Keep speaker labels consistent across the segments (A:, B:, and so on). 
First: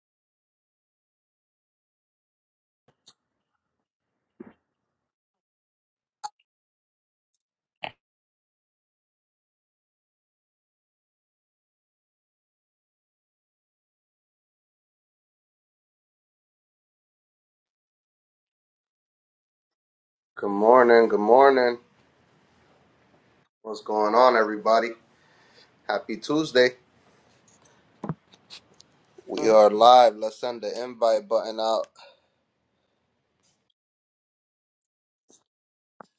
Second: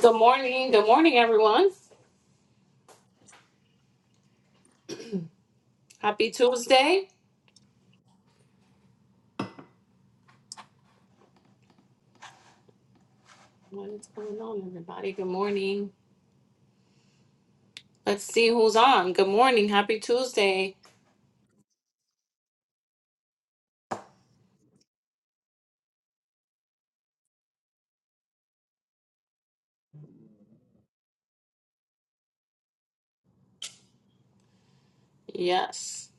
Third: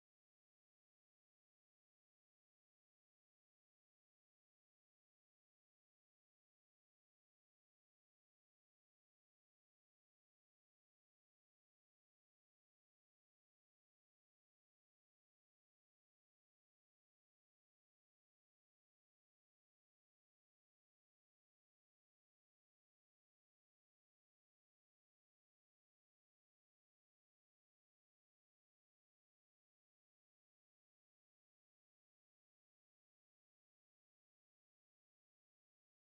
A: Good morning. Good morning, everyone. Happy Tuesday. What is going on, everybody? Good morning. Let's see who's on. Good morning. Happy
B: Good
A: Tuesday.
B: morning. Good morning. What's going on, everybody? Happy Tuesday. We are live. Let's send the invite button out.
A: Yes.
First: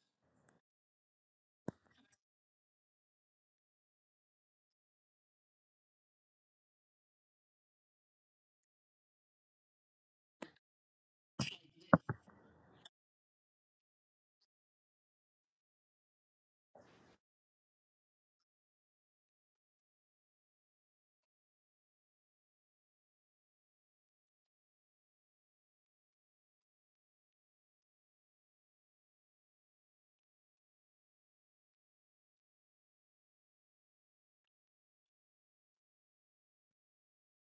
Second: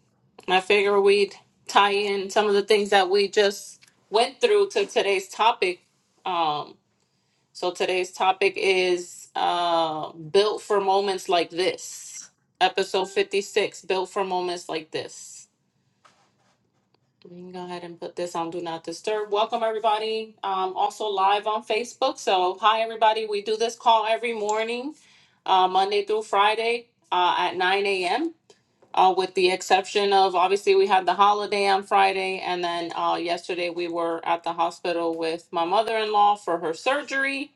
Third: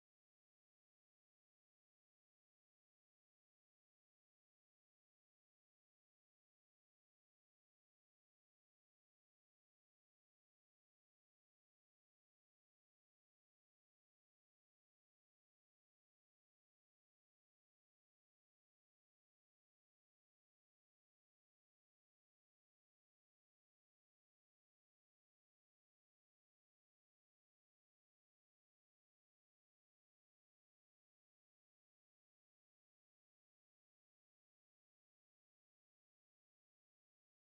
A: I figure we'd tie in some of the things that we just went through to today's topic. Um, so today's topic is uh, built for moments like this. Episode 56, built for moments like this. We can go ahead and put this on Do Not Disturb. Welcome, everybody. Um, also live on Facebook. So, hi, everybody. We do this call every morning, uh, Monday through Friday uh, at 9 a.m., uh, with the exception of obviously we had the holiday on Friday. And then uh, yesterday we were at the hospital with my mother in law for her surgery,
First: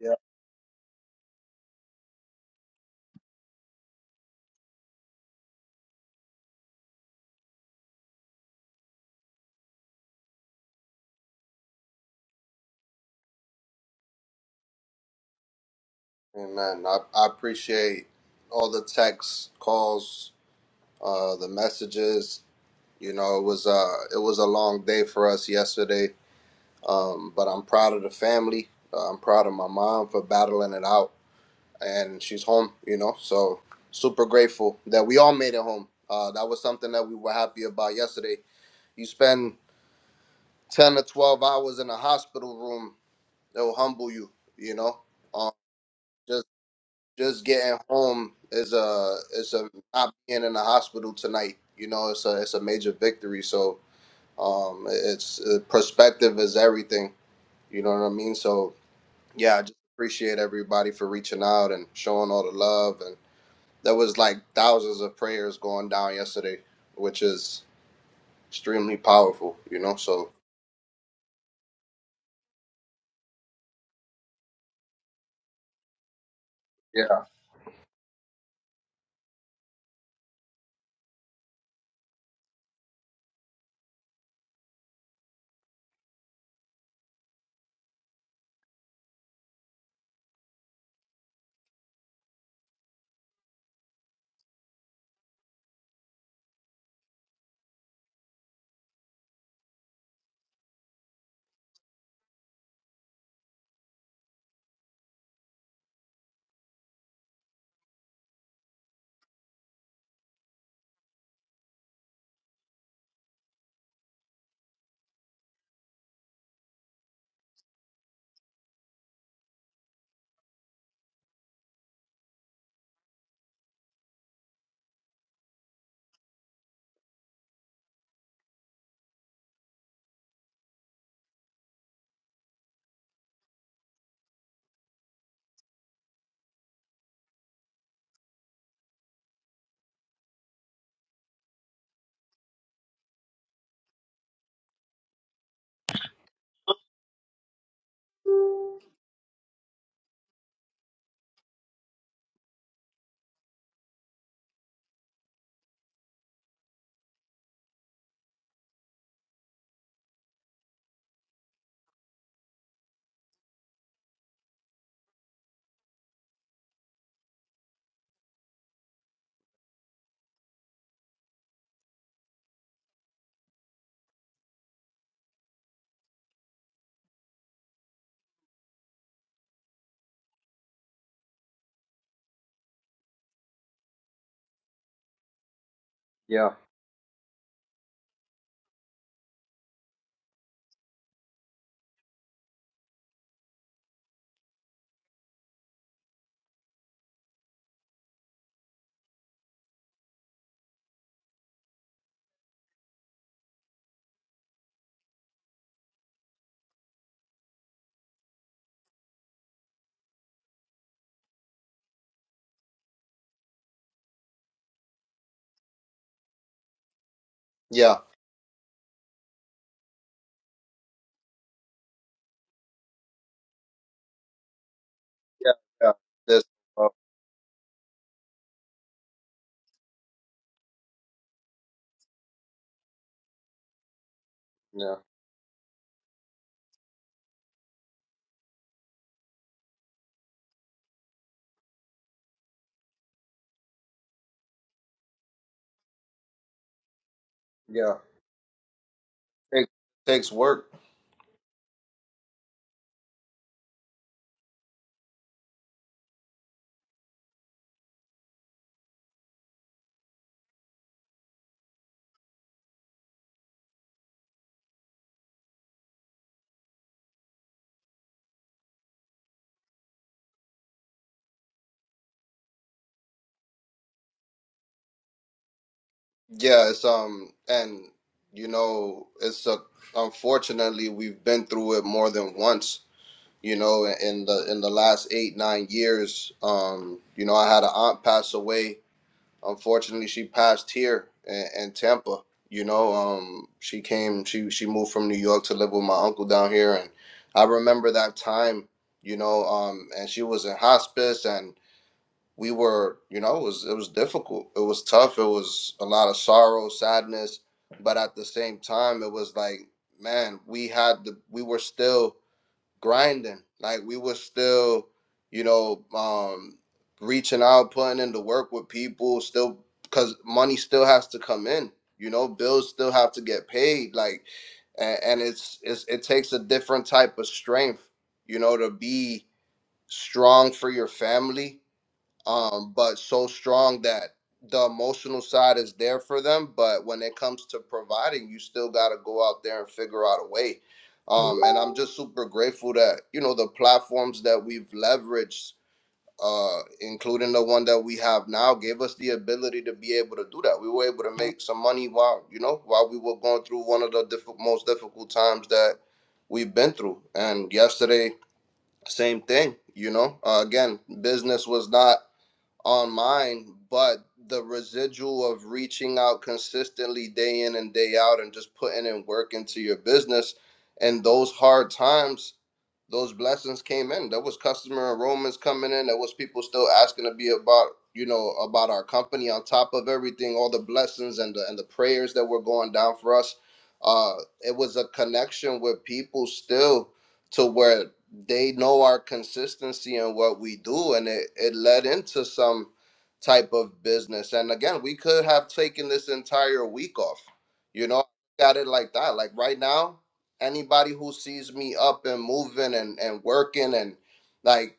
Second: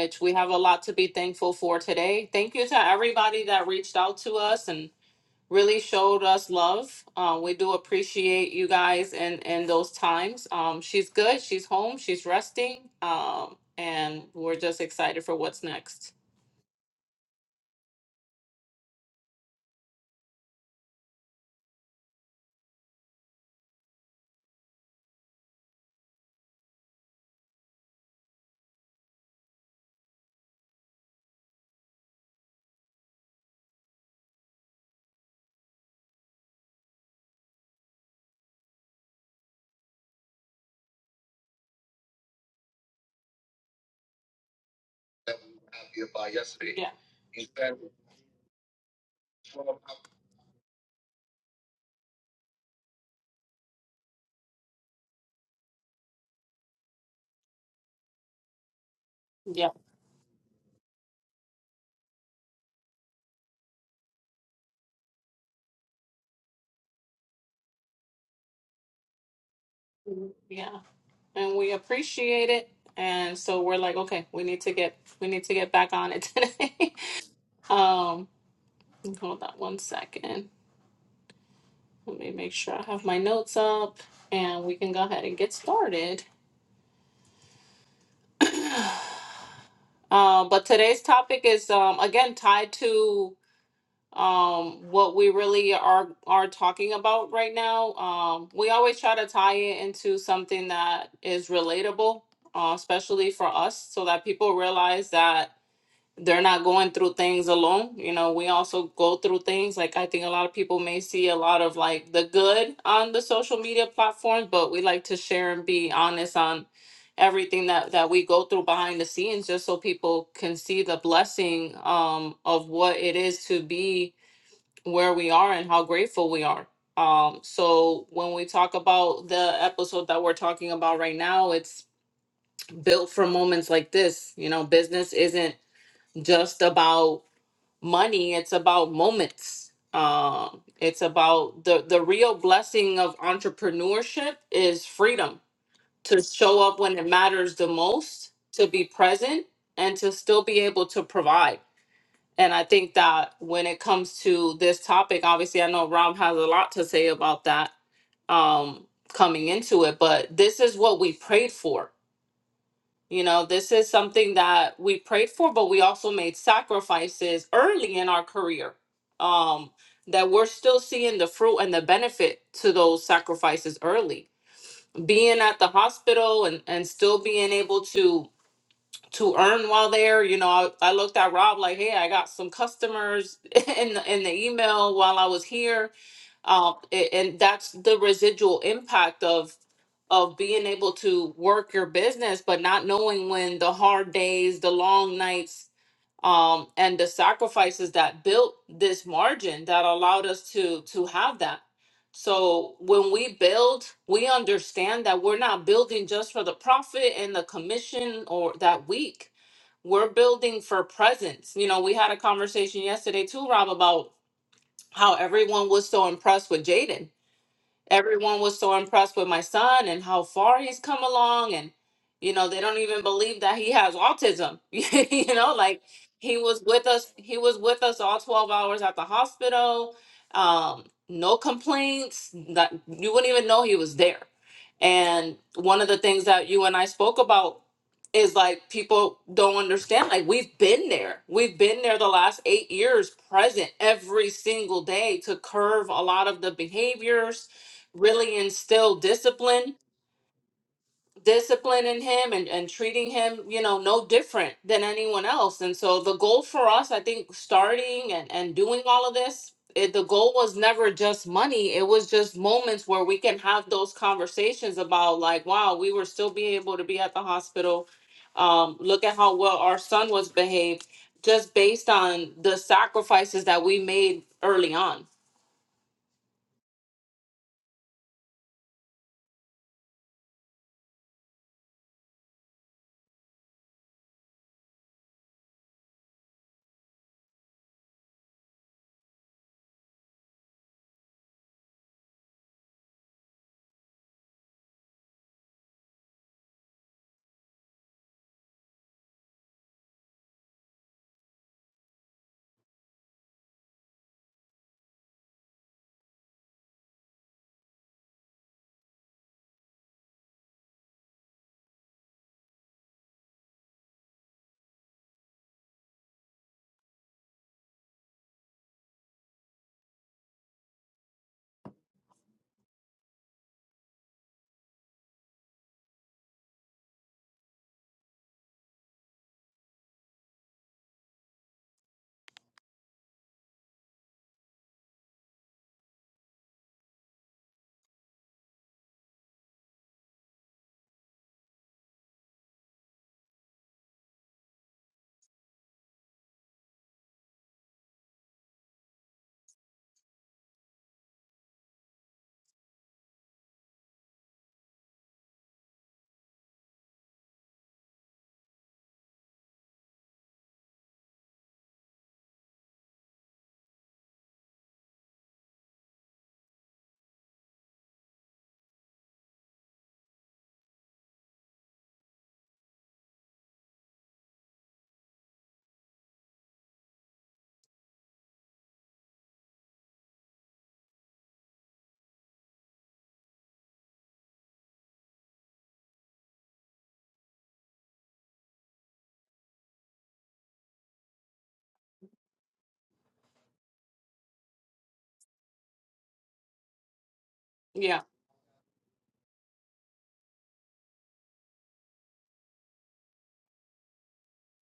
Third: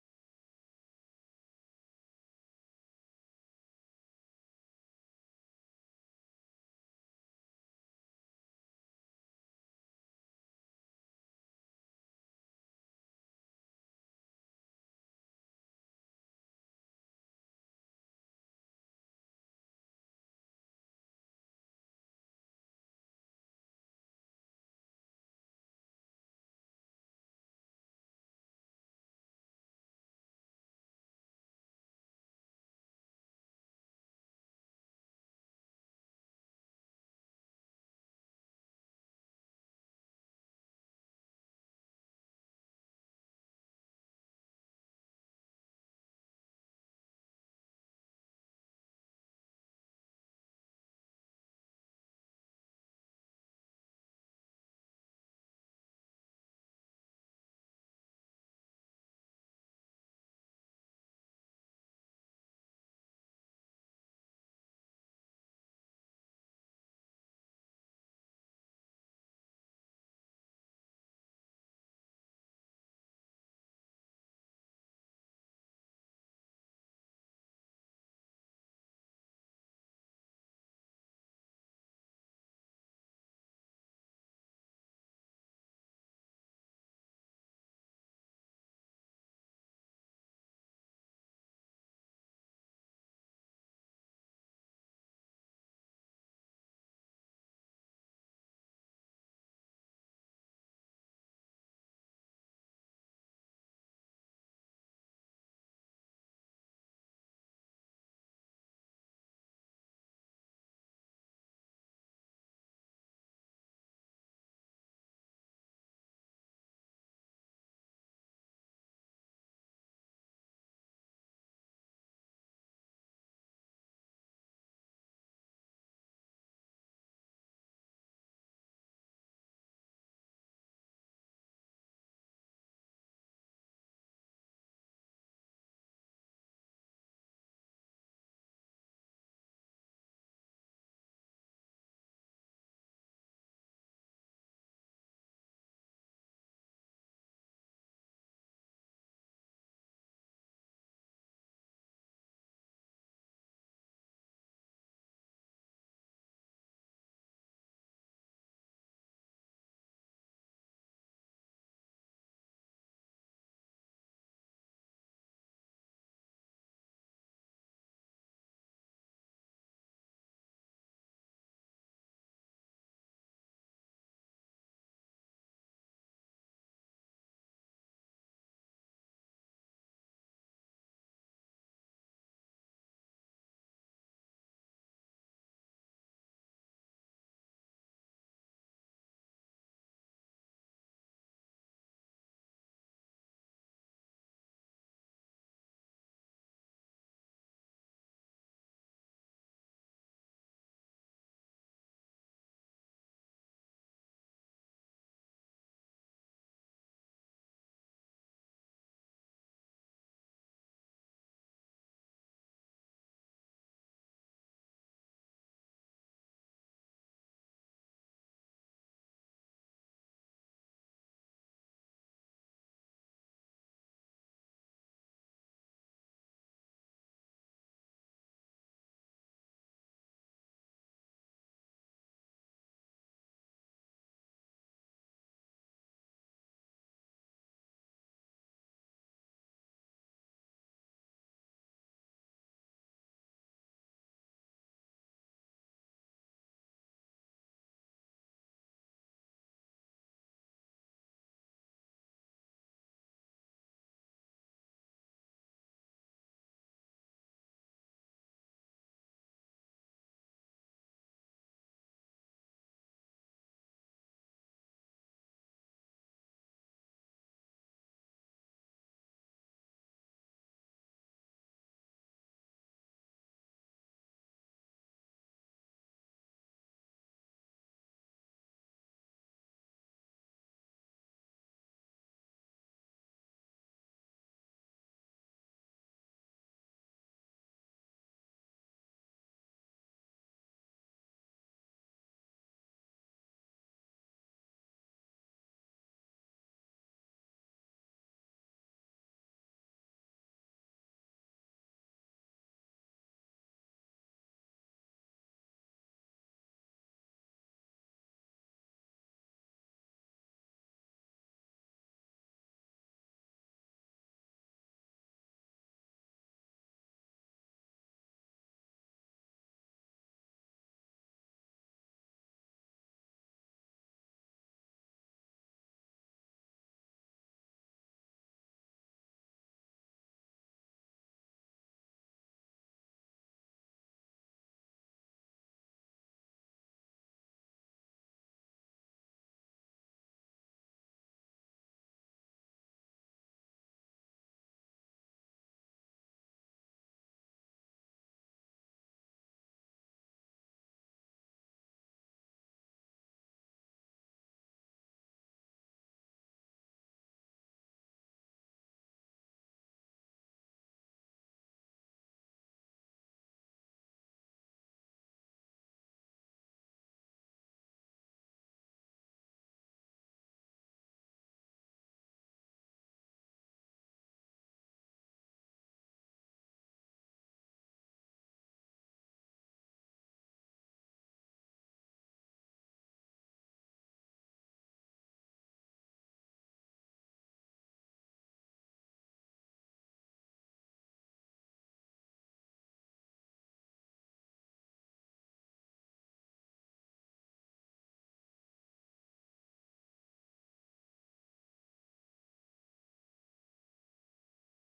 B: Yeah.
A: we have a lot to be thankful for today. Thank you to everybody that reached out to us and really showed us love. Uh, we do appreciate you guys in in those times. Um, she's good. She's home. She's resting. Um, and we're just excited for what's next.
B: Amen. I, I appreciate all the texts, calls, uh, the messages. You know, it was uh, it was a long day for us yesterday. Um, but I'm proud of the family. Uh, I'm proud of my mom for battling it out, and she's home. You know, so super grateful that we all made it home. Uh, that was something that we were happy about yesterday. You spend ten or twelve hours in a hospital room, it'll humble you. You know,
A: That
B: um,
A: we were happy about
B: just
A: yesterday. Yeah,
B: just getting home is a is a not being in the hospital tonight. You know, it's a it's a major victory. So um, it's uh, perspective is everything. You know what I mean? So yeah, I
A: yeah,
B: just appreciate everybody for reaching out and showing all the love. And there was like thousands of prayers going down yesterday, which is extremely powerful. You know, so
A: Mhm. yeah. And we appreciate it. And so we're like, okay, we need to get we need to get back on it today.
B: yeah,
A: um, hold on one second. Let me make sure I have my notes up, and we can go ahead and get started. Um, but today's topic is um, again tied to um, what we really are are talking about right now. Um, we always try to tie it into something that is relatable, uh, especially for us, so that people realize that they're not going through things alone. You know, we also go through things. Like I think a lot of people may see a lot of like the good on the social media platforms, but we like to share and be honest on everything that that we go through behind the scenes just so people can see the blessing um of what it is to be where we are and how grateful we are. Um so when we talk about the episode that we're talking about right now, it's built for moments like this. You know, business isn't just about money it's about moments um it's about the the real blessing of entrepreneurship is freedom to show up when it matters the most to be present and to still be able to provide and i think that when it comes to this topic obviously i know rob has a lot to say about that um coming into it but this is what we prayed for you know, this is something that we prayed for, but we also made sacrifices early in our career um, that we're still seeing the fruit and the benefit to those sacrifices early. Being at the hospital and, and still being able to to earn while there. You know, I, I looked at Rob like, hey, I got some customers in the, in the email while I was here
B: yeah,
A: uh, a- and that's the residual impact of of being able to work your business but not knowing when the hard days the long nights um, and the sacrifices that built this margin that allowed us to to have that so when we build we understand that we're not building just for the profit and the commission or that week we're building for presence you know we had a conversation yesterday too rob about how everyone was so impressed with jaden
B: yeah,
A: everyone was so impressed with my son and how far he's come along and you know they don't even believe that he has autism you
B: yeah,
A: know like
B: yeah.
A: he
B: This.
A: was with us he was with us all 12 hours at the hospital um no complaints that you wouldn't even know he was there
B: Yeah.
A: and one of the things that you and I spoke about is like people don't understand like we've been there we've been there the last 8 years present every single day to curve a lot of the behaviors
B: Yeah.
A: really instill
B: It
A: discipline
B: takes work.
A: discipline in him and, and treating him you know no different than anyone else and so the goal for us i think starting and, and doing all of this it, the goal was never just money it was just moments where we can have those conversations about like wow we were still being able to be at the hospital um, look at how well our son was behaved just based on the sacrifices that we made early on
B: Yeah, it's um and you know, it's a unfortunately we've been through it more than once, you know, in the in the last 8 9 years. Um, you know, I had an aunt pass away. Unfortunately, she passed here in, in Tampa, you know. Um she came she she moved from New York to live with my uncle down here and I remember that time, you know, um and she was in hospice we were, you know, it was it was difficult. It was tough. It was a lot of sorrow, sadness, but at the same time, it was like, man, we had the we were still grinding. Like we were still, you know, um reaching out, putting in the work with people, still cuz money still has to come in. You know, bills still have to get paid like and, and it's, it's it takes a different type of strength, you know, to be strong for your family um, but so strong that the emotional side is there for them. But when it comes to providing, you still got to go out there and figure out a way. Um, and I'm just super grateful that you know the platforms that we've leveraged, uh, including the one that we have now, gave us the ability to be able to do that. We were able to make some money while you know while we were going through one of the diff- most difficult times that we've been through. And yesterday, same thing. You know, uh, again, business was not on mine, but the residual of reaching out consistently day in and day out and just putting in work into your business and those hard times those blessings came in. There was customer enrollments coming in. There was people still asking to be about, you know, about our company. On top of everything, all the blessings and the and the prayers that were going down for us, uh, it was a connection with people still to where they know our consistency and what we do, and it it led into some type of business. And again, we could have taken this entire week off. You
A: yeah
B: know, got it like that. Like right now anybody who sees me up and moving and, and working and like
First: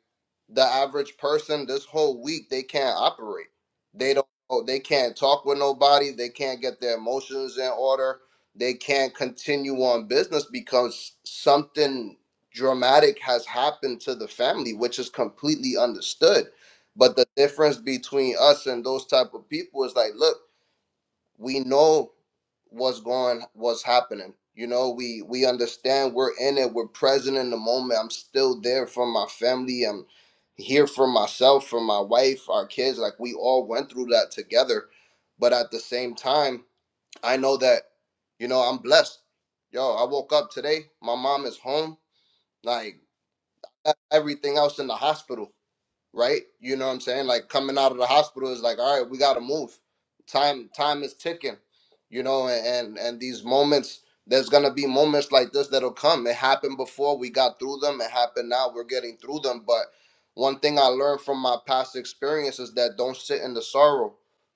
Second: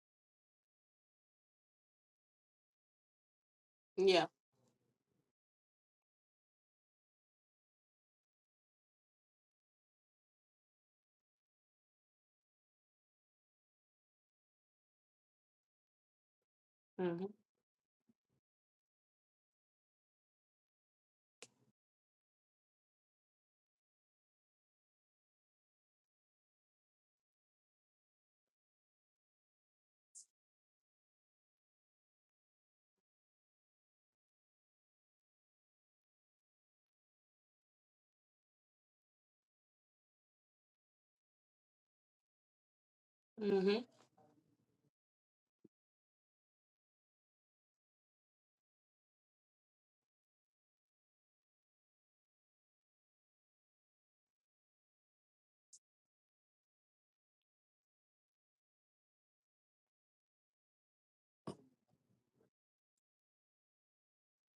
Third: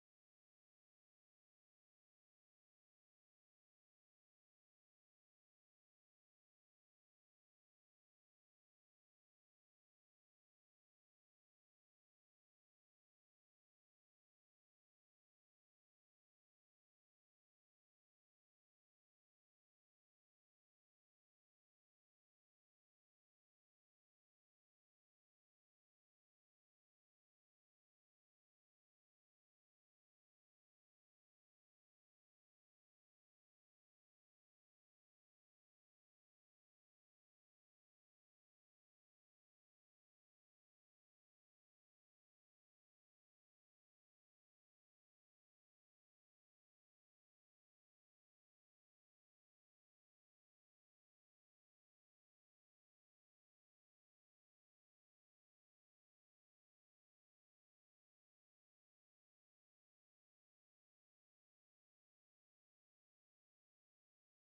B: the average person this whole week they can't operate they
A: yeah
B: don't oh, they can't talk with nobody they can't get their emotions in order they can't continue on business because something dramatic has happened to the family which is completely understood but the
A: hmm
B: difference between us and those type of people is like look we know what's going what's happening you know we we understand we're in it we're present in the moment i'm still there for my family i'm here for myself for my wife our kids like we all went through that together but at the same time i know that you know i'm blessed yo i woke up today my mom is home like
A: hmm
B: e-, everything else in the hospital right? You know what I'm saying? Like coming out of the hospital is like, all right, we gotta move. Time time is ticking, you know, and and, and these moments there's gonna be moments like this that'll come. It happened before we got through them, it happened now, we're getting through them. But one thing I learned from my past experience is that don't sit in the sorrow.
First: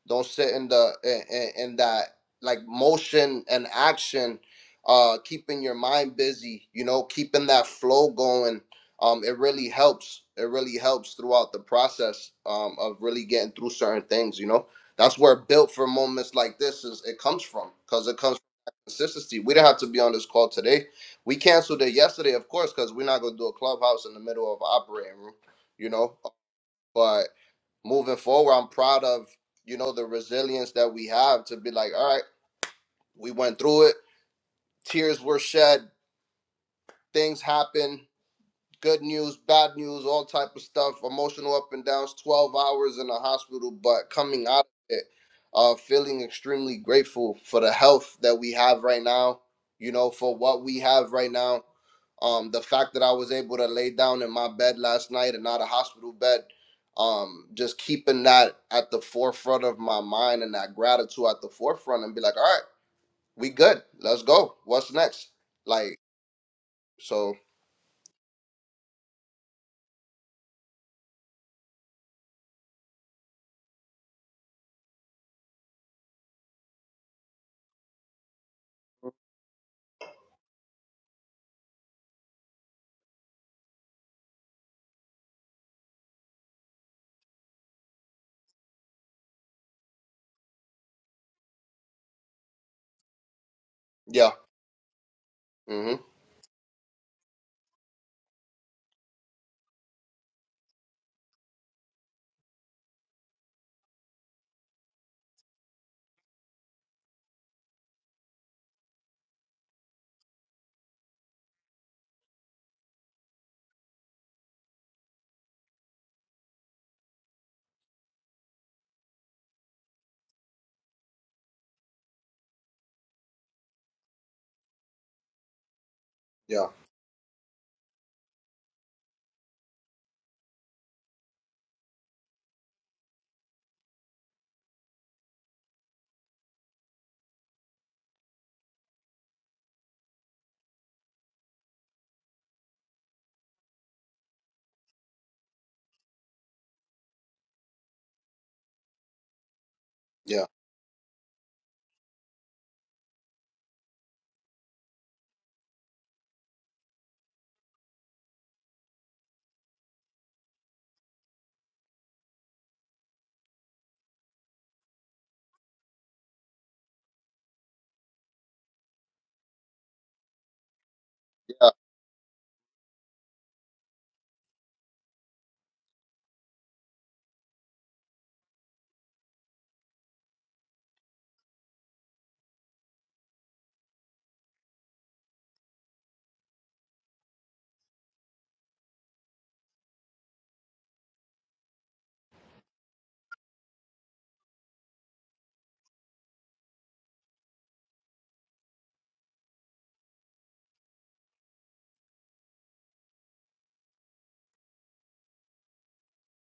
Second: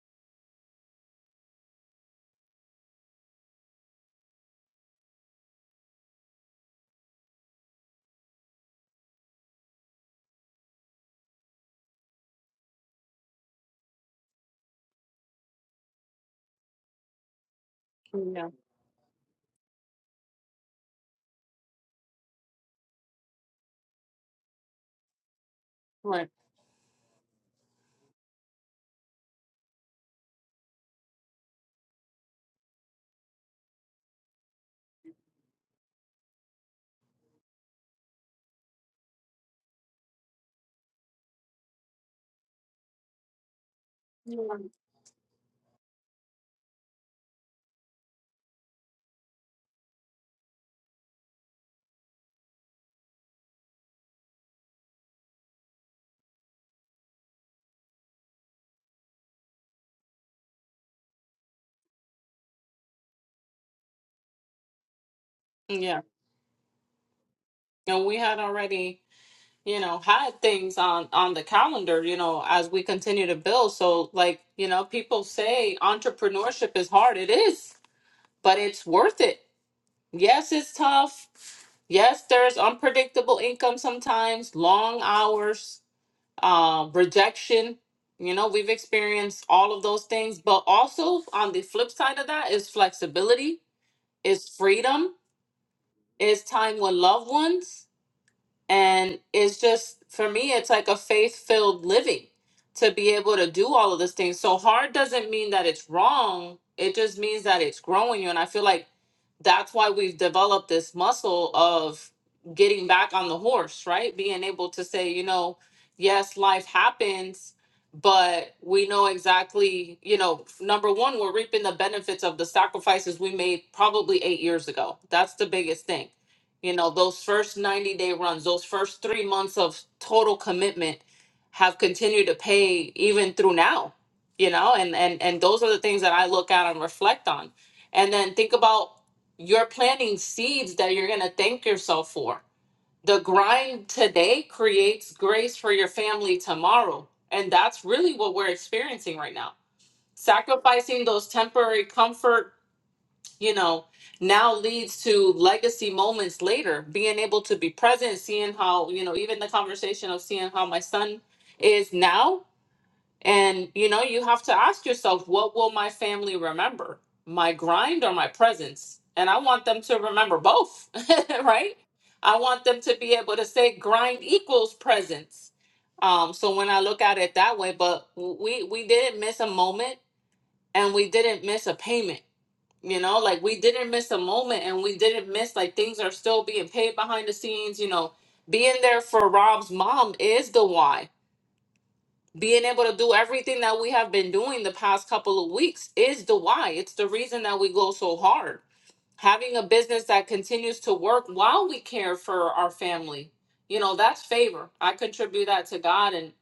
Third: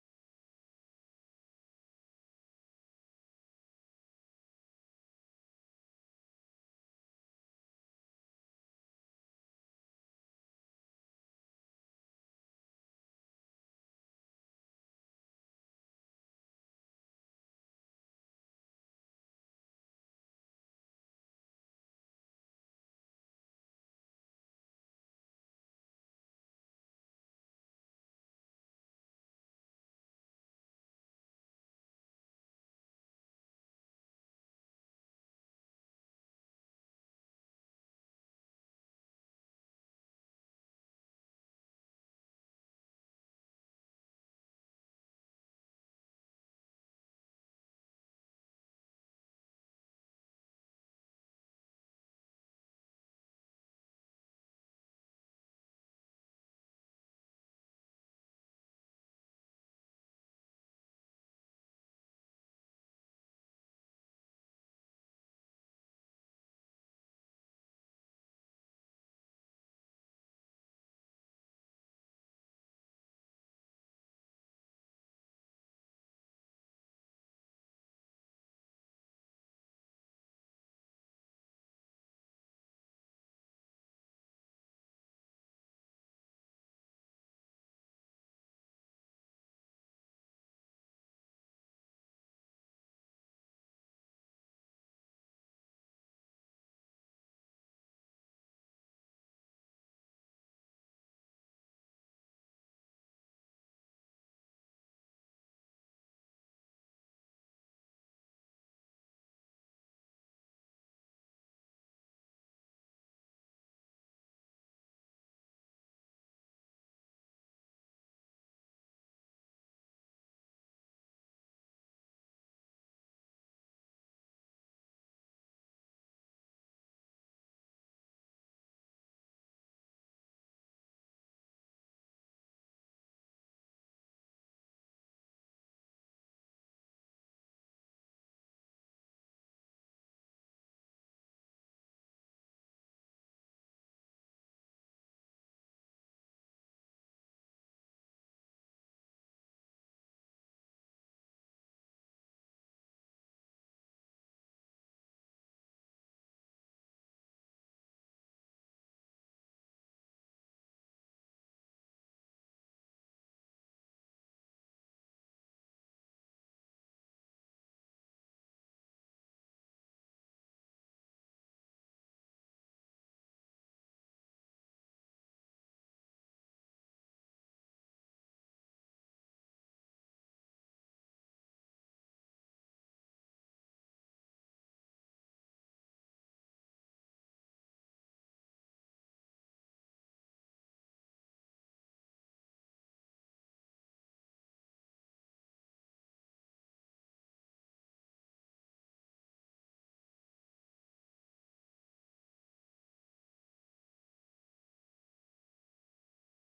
B: Don't sit in the in, in in that like motion and action, uh keeping your mind busy, you know, keeping that flow going um, it really helps. It really helps throughout the process um, of really getting through certain things. You know, that's where built for moments like this is it comes from because it comes from
A: yeah
B: that consistency. We didn't have to be on this call today. We canceled it yesterday, of course, because we're not gonna do a clubhouse in the middle of operating room. You know,
A: right
B: but moving forward, I'm proud of you know the resilience that we have to be like, all right, we went through it. Tears were shed. Things happened good news, bad news, all type of stuff, emotional up and downs, 12 hours in the hospital, but
A: Yeah,
B: coming out of it, uh, feeling extremely grateful for the health that we have right now, you know, for what we have right now. Um, the fact that I was able to lay down in my bed last night and not a hospital bed, um, just keeping that at the forefront of my mind and that gratitude at the forefront and be like, all right, we good. Let's go. What's next? Like,
A: Yeah.
B: so
A: and we had already, you know, had things on on the calendar, you know, as we continue to build. So, like, you know, people say entrepreneurship is hard. It is, but it's worth it. Yes, it's tough. Yes, there's unpredictable income sometimes, long hours, uh, rejection. You know, we've experienced all of those things, but also on the flip side of that is flexibility,
B: yeah.
A: is freedom,
B: Mm-hmm.
A: is time with loved ones And it's just, for me, it's like a faith filled living to be able to do all of these things. So hard doesn't mean that it's wrong, it just means that it's growing you. And I feel like that's why we've developed this muscle of getting back on the horse, right? Being able to say, you know, yes, life happens. But we know exactly, you know, number one, we're reaping the benefits of the sacrifices we made probably eight years ago. That's the biggest thing
B: Yeah.
A: you know those first 90 day runs those first three months of total commitment have continued to pay even through now you know and and and those are the things that i look at and reflect on and then think about you're planting seeds that you're going to thank yourself for the grind today creates grace for your family tomorrow and that's really what we're experiencing right now
B: Yeah.
A: sacrificing those temporary comfort you know, now leads to legacy moments later, being able to be present, seeing how, you know, even the conversation of seeing how my son is now. And, you know, you have to ask yourself, what will my family remember? My grind or my presence? And I want them to remember both,
B: Yeah.
A: right? I want them to be able to say grind equals presence. Um, so when I look at it that way, but we we didn't miss a moment and we didn't miss a payment you know, like we didn't miss a moment and we didn't miss like things are still being paid behind the scenes, you know. Being there for Rob's mom is the why. Being able to do everything that we have been doing the past couple of weeks is the why. It's the reason that we go so hard. Having a business that continues to work while we care for our family, you know, that's favor. I contribute that to God and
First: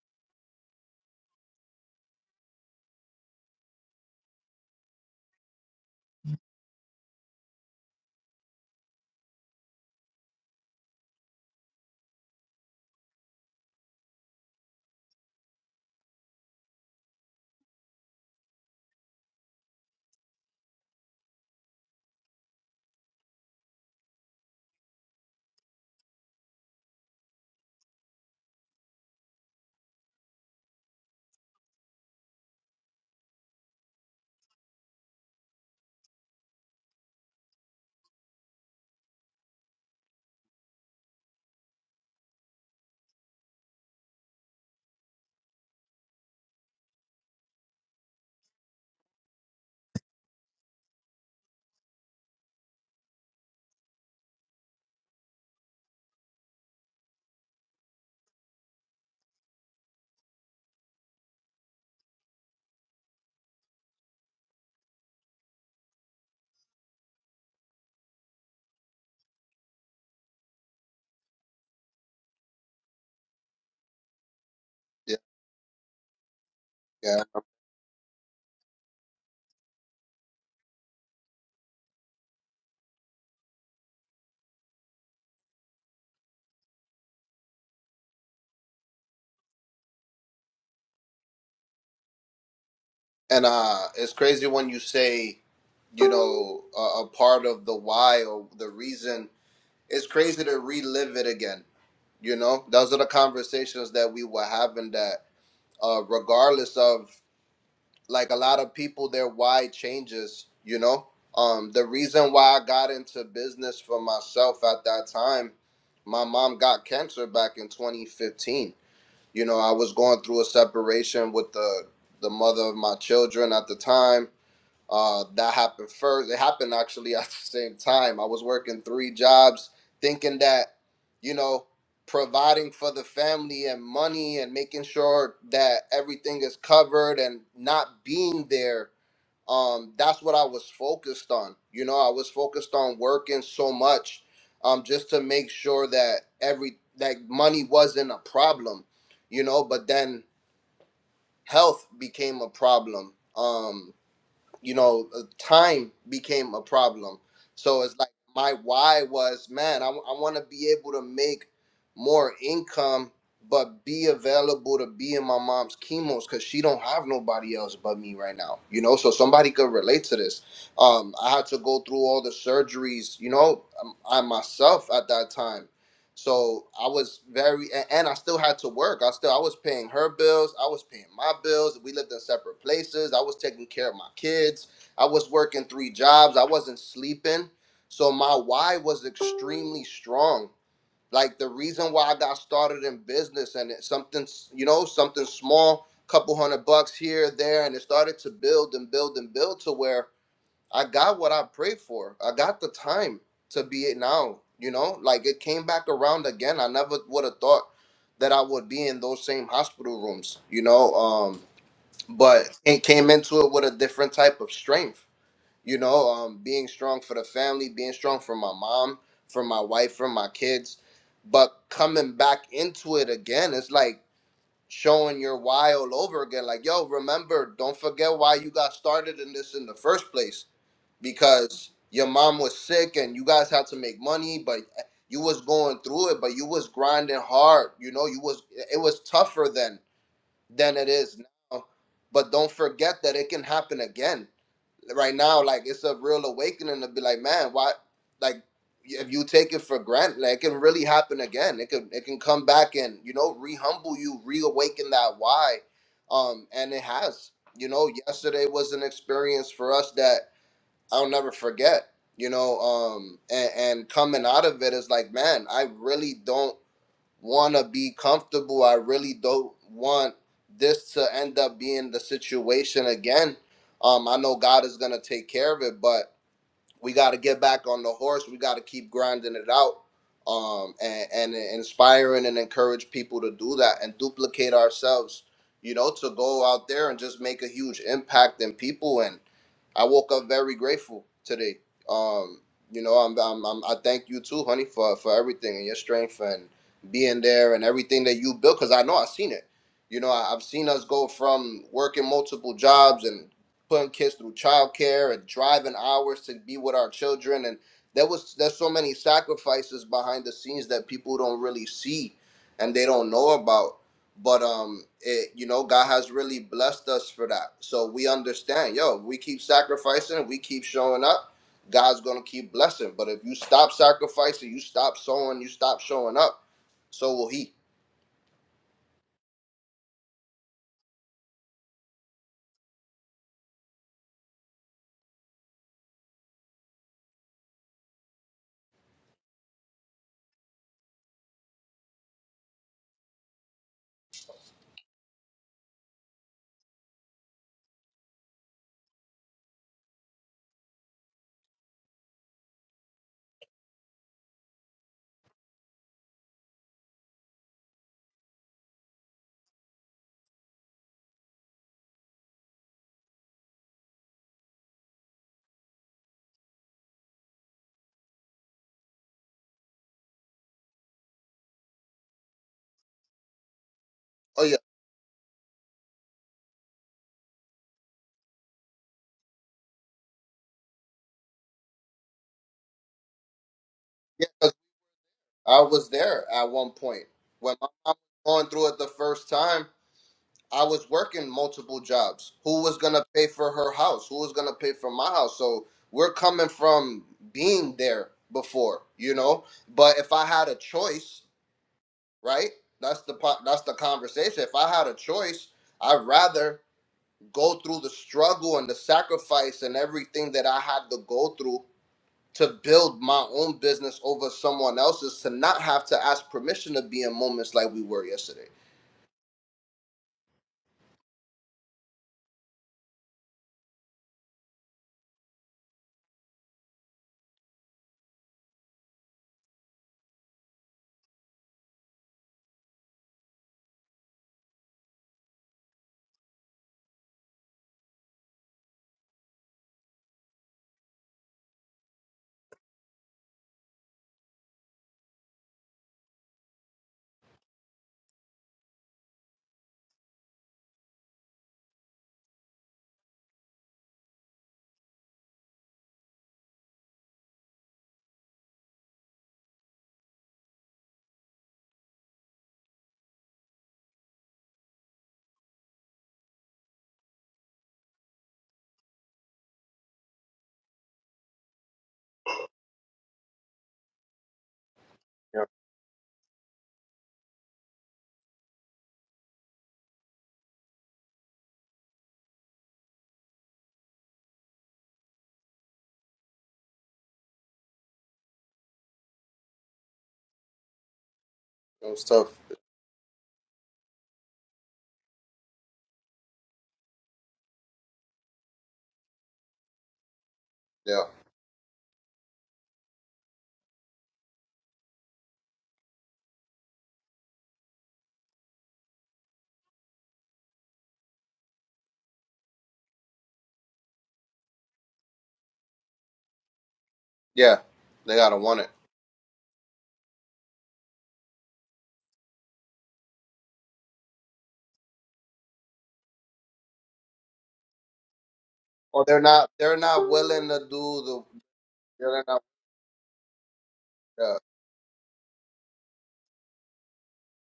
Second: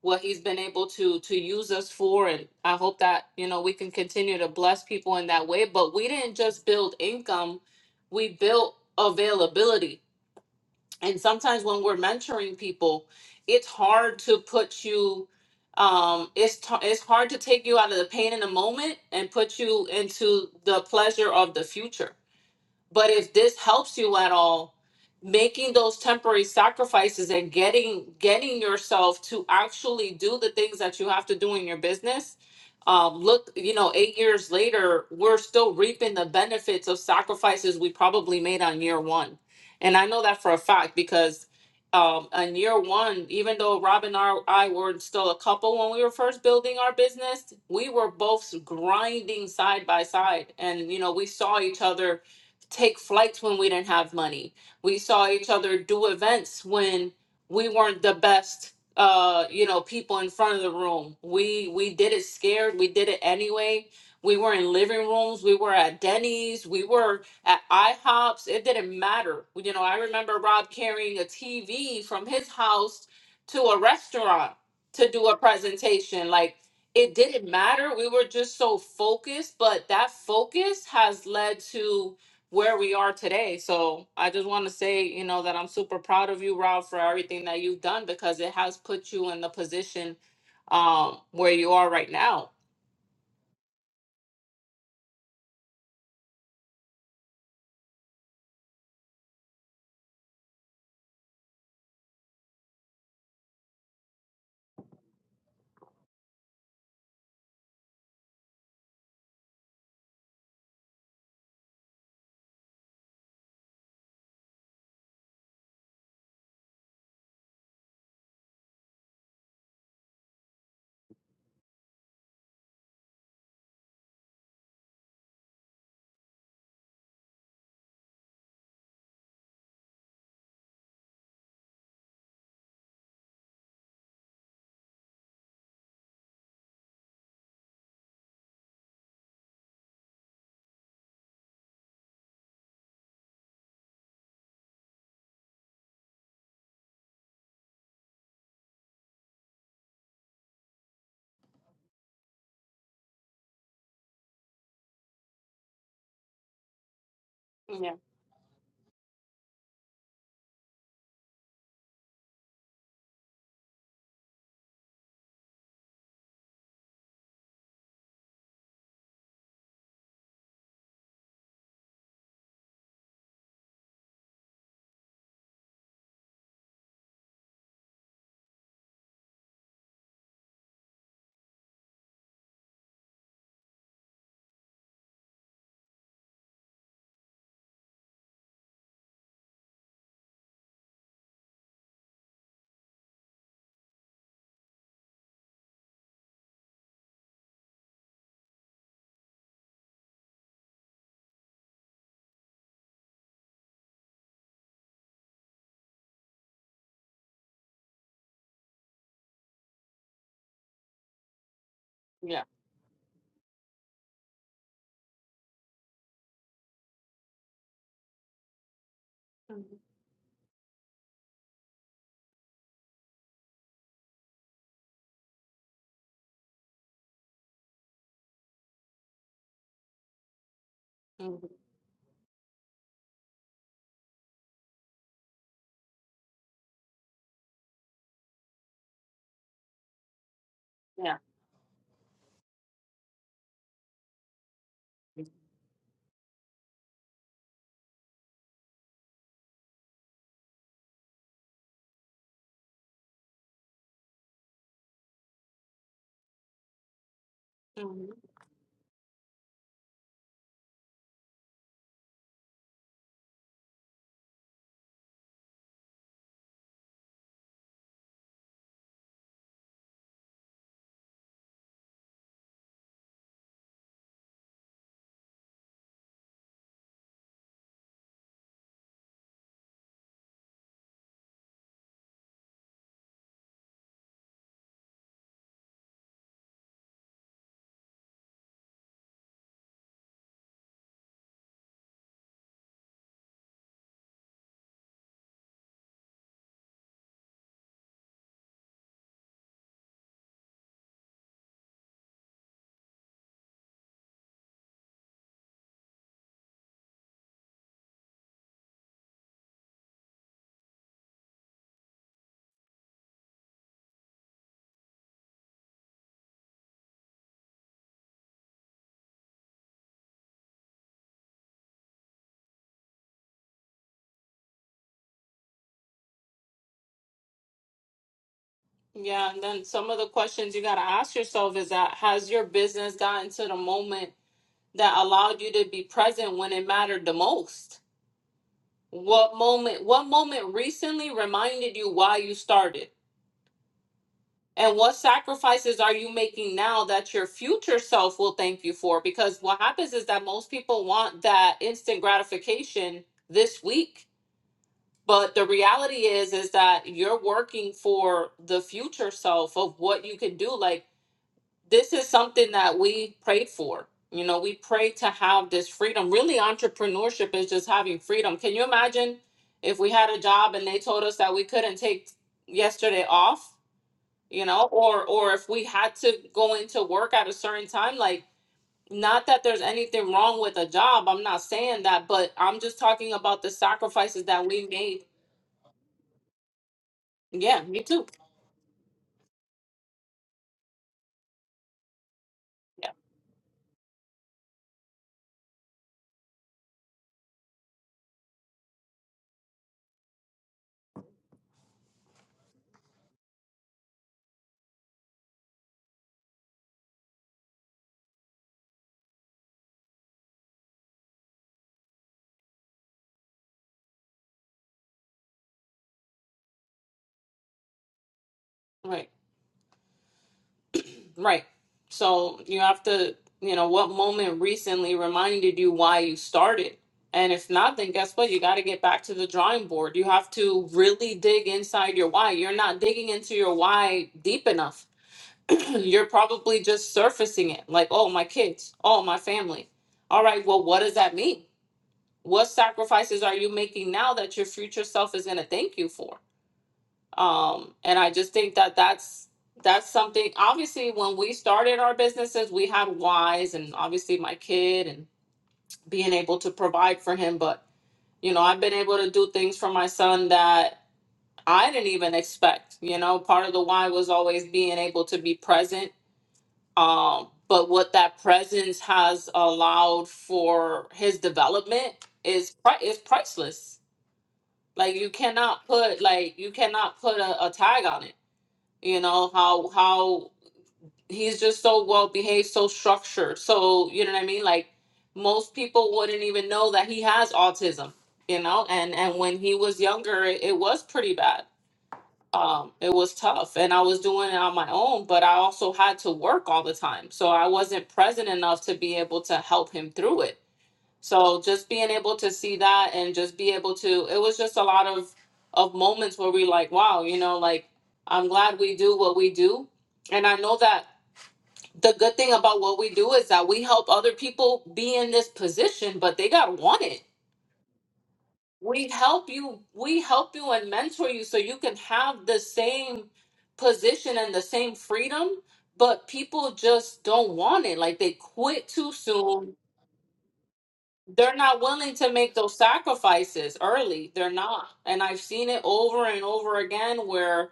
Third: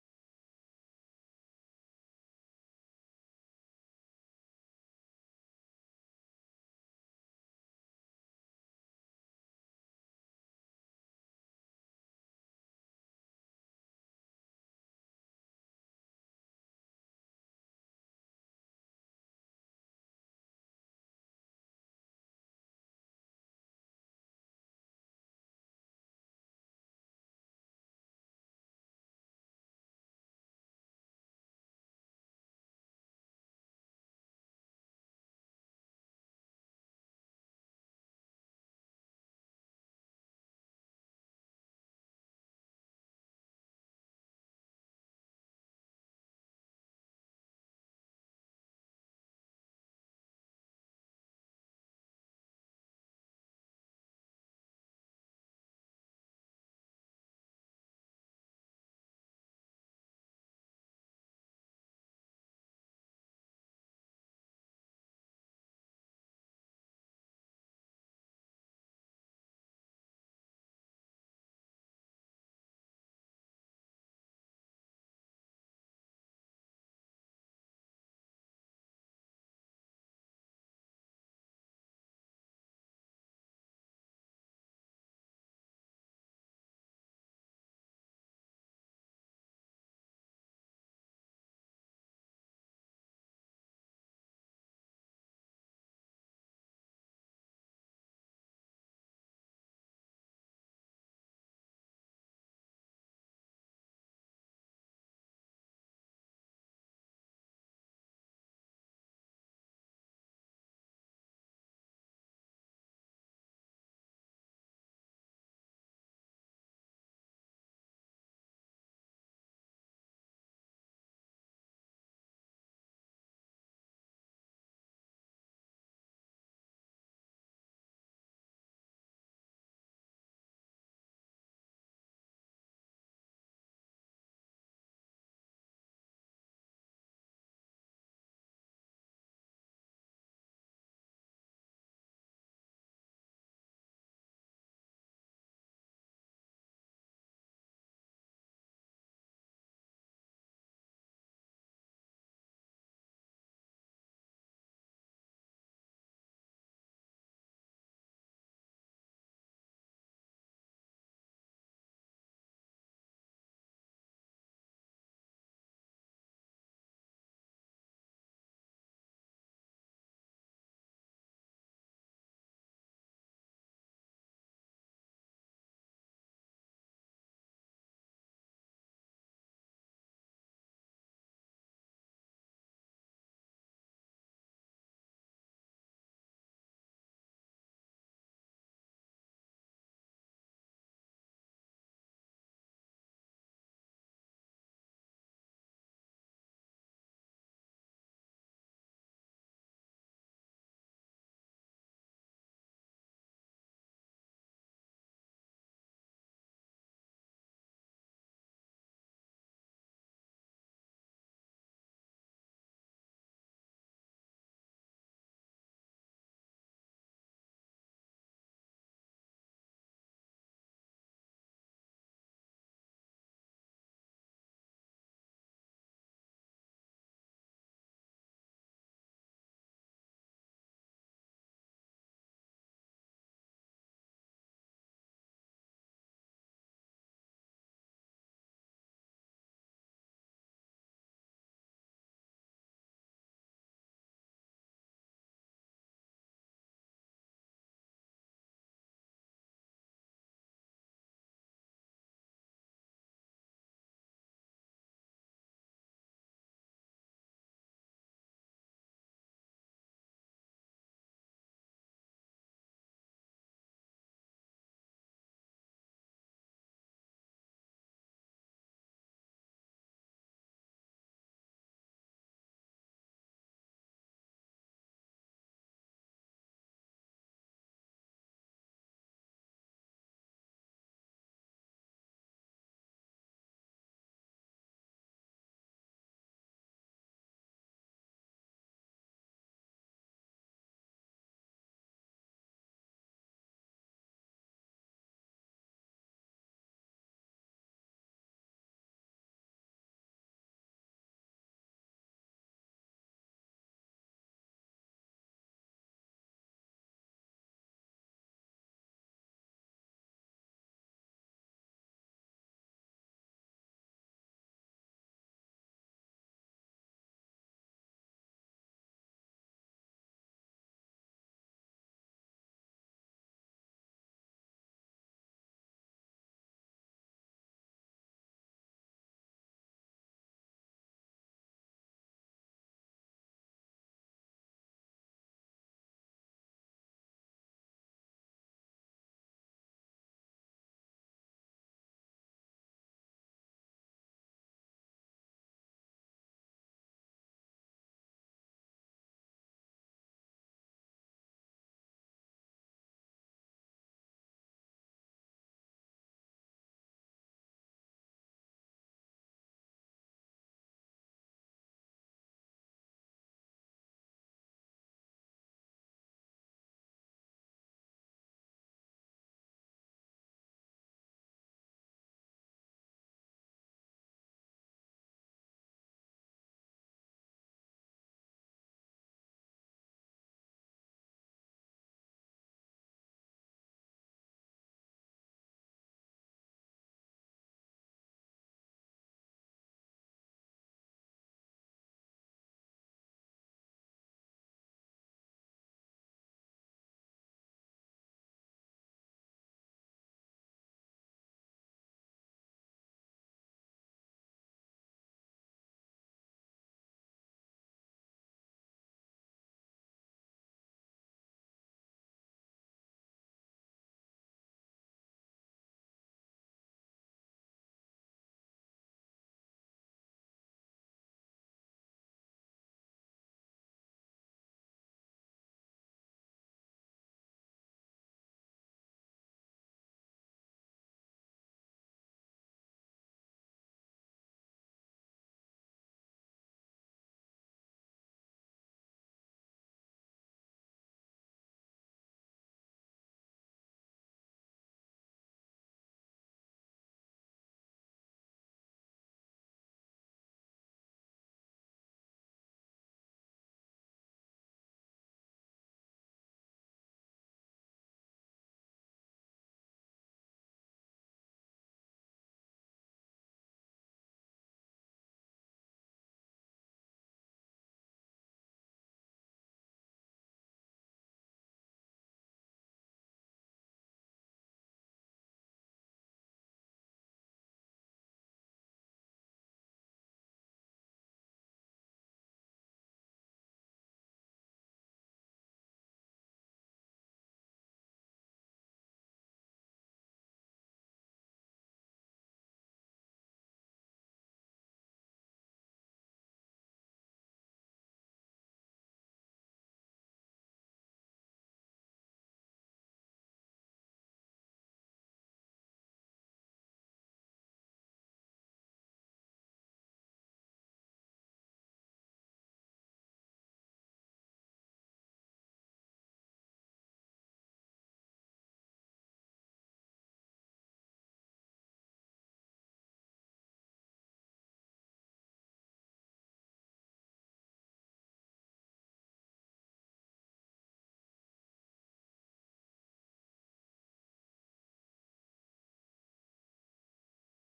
A: what he's been able to to use us for and i hope that you know we can continue to bless people in that way but we didn't just build income we built availability and sometimes when we're mentoring people it's hard to put you um it's t- it's hard to take you out of the pain in the moment and put you into the pleasure of the future but if this helps you at all, making those temporary sacrifices and getting getting yourself to actually do the things that you have to do in your business. Um, look, you know, eight years later, we're still reaping the benefits of sacrifices we probably made on year one. And I know that for a fact because um, on year one, even though Rob and I, I were still a couple when we were first building our business, we were both grinding side by side. And, you know, we saw each other take flights when we didn't have money. We saw each other do events when we weren't the best uh you know people in front of the room. We we did it scared, we did it anyway. We were in living rooms, we were at Denny's, we were at IHOPs. It didn't matter. You know, I remember Rob carrying a TV from his house to a restaurant to
B: Yeah,
A: do a presentation like it
B: yeah.
A: didn't matter. We were just so focused, but that focus has led to where we are today. So I just want to say, you know, that I'm super proud of you, Rob, for everything that you've done because it has put you in the position um where you are right now.
B: And uh, it's crazy when you say, you know, a, a part of the why or the reason. It's crazy to relive it again. You know, those are the conversations that we were having. That uh, regardless of like a lot of people, their why changes. You know, um, the reason why I got into business for myself at that time, my mom got cancer back in 2015 you know i was going through a separation with the the mother of my children at the time uh that happened first it happened actually at the same time i was working three jobs thinking that you know providing for the family and money and making sure that everything is covered and not being there um, that's what I was focused on. You know, I was focused on working so much um, just to make sure that every that money wasn't a problem. You know, but then health became a problem. Um, you know, uh, time became a problem. So
A: Yeah.
B: it's like my why was, man, I, want to be able to make more income, but be available to be in my mom's chemos because she don't have nobody else but me right now. You know, so somebody could relate to this. Um, I had to go through all the surgeries, you know, um, I myself at that time so I was very, a- and I still had to work. I still, I was paying her bills. I was paying my bills. We lived in separate places. I was taking care of my kids. I was working three jobs. I wasn't sleeping. So my why was extremely strong. Like the reason why I got started in business and it's something, s- you know, something small, couple hundred bucks here, there, and it started to build and build and build to where I got what I prayed for. I got the time to be it now, you know? Like it came back around again. I never would have thought that I would be in those same hospital rooms, you know? Um
A: Yeah.
B: but it came into it with a different type of strength, you know, um being strong for the family, being strong for my mom, for my
A: Mhm.
B: wife, for my kids. But coming back into it again, it's like showing your why all over again like yo remember don't forget why you got started in this in the first place
A: Mhm.
B: because your mom was sick and you guys had to make money but you was going through it but you was grinding hard you know you was it was tougher then than it is
A: Yeah.
B: now but don't forget that it can happen again right now like it's a real awakening to be like man why like if you take it for granted like, it can really happen again it can it can come back and you know rehumble you reawaken that why um and it has you know
A: Mhm.
B: yesterday was an experience for us that I'll never forget, you know, um, and, and coming out of it is like, man, I really don't want to be comfortable. I really don't want this to end up being the situation again. Um, I know God is going to take care of it, but we got to get back on the horse. We got to keep grinding it out um, and, and inspiring and encourage people to do that and duplicate ourselves, you know, to go out there and just make a huge impact in people. and. I woke up very grateful today. Um, you know, I'm, I'm, I'm I thank you too, honey, for for everything and your strength and being there and everything that you built. Cause I know I've seen it. You know, I, I've seen us go from working multiple jobs and putting kids through childcare and driving hours to be with our children. And there was there's so many sacrifices behind the scenes that people don't really see and they don't know about but um it you know god has really blessed us for that so we understand yo we keep sacrificing we keep showing up god's gonna keep blessing but if you stop sacrificing you stop sowing you stop showing up so will he
A: Yeah, and then some of the questions you got to ask yourself is that has your business gotten to the moment that allowed you to be present when it mattered the most? What moment what moment recently reminded you why you started? And what sacrifices are you making now that your future self will thank you for? Because what happens is that most people want that instant gratification this week. But the reality is is that you're working for the future self of what you can do. Like this is something that we prayed for. You know, we pray to have this freedom. Really, entrepreneurship is just having freedom. Can you imagine if we had a job and they told us that we couldn't take yesterday off?
B: oh
A: You
B: yeah
A: know, or or if we had to go into work at a certain time, like not that there's anything wrong with a job. I'm not saying that, but I'm just talking about the sacrifices
B: yeah
A: that
B: 'cause
A: we made.
B: i was there at one point when
A: Yeah,
B: my
A: me
B: mom was
A: too.
B: going through it the first time I was working multiple jobs. Who was
A: Yeah,
B: gonna pay for her house? Who was gonna pay for my house? So we're coming from being there before, you know. But if I had a choice, right? That's the po- that's the conversation. If I had a choice, I'd rather go through the struggle and the sacrifice and everything that I had to go through to build my own business over someone else's to not have to ask permission to be in moments like we were yesterday.
A: right. Right. So you have to, you know, what moment recently reminded you why you started? And if not, then guess what? You got to get back to the drawing board. You have to really dig inside your why. You're not digging into your why deep enough. You're probably just surfacing it like, oh, my kids, oh, my family. All right, well, what does that mean? What sacrifices are you making now that your future self is going to thank you for? um and i just think that that's that's something obviously when we started our businesses we had wise and obviously my kid and being able to provide for him but you know i've been able to do things for my son that i didn't even expect you know part of the why was always being able to be present um but what that presence has allowed for his development is pri- is priceless like you
B: Yeah,
A: cannot put like you cannot put a, a tag on it you know how how he's just so well behaved so structured so you know what i mean like most people wouldn't even know that he has autism you know and and when he was younger it, it was pretty bad
B: it was tough.
A: um it was tough and i was doing it on my own but i also had to work all the time so i wasn't present enough to be able to help him through it
B: Yeah,
A: so just being able to see that and just be able to it was just a lot of of moments where we like, wow, you know, like I'm glad we do what we do. And I know that the good thing about what we do is that we help other people be in this position, but they got to want it.
B: yeah, they gotta want it.
A: We help you, we help you and mentor you so you can have the same position and the same freedom, but people just don't want it. Like they quit too
B: or they're
A: soon
B: not they're not willing to do the
A: they're not willing to
B: they're
A: make
B: not
A: those sacrifices early. They're
B: yeah.
A: not. And I've seen it over and over again where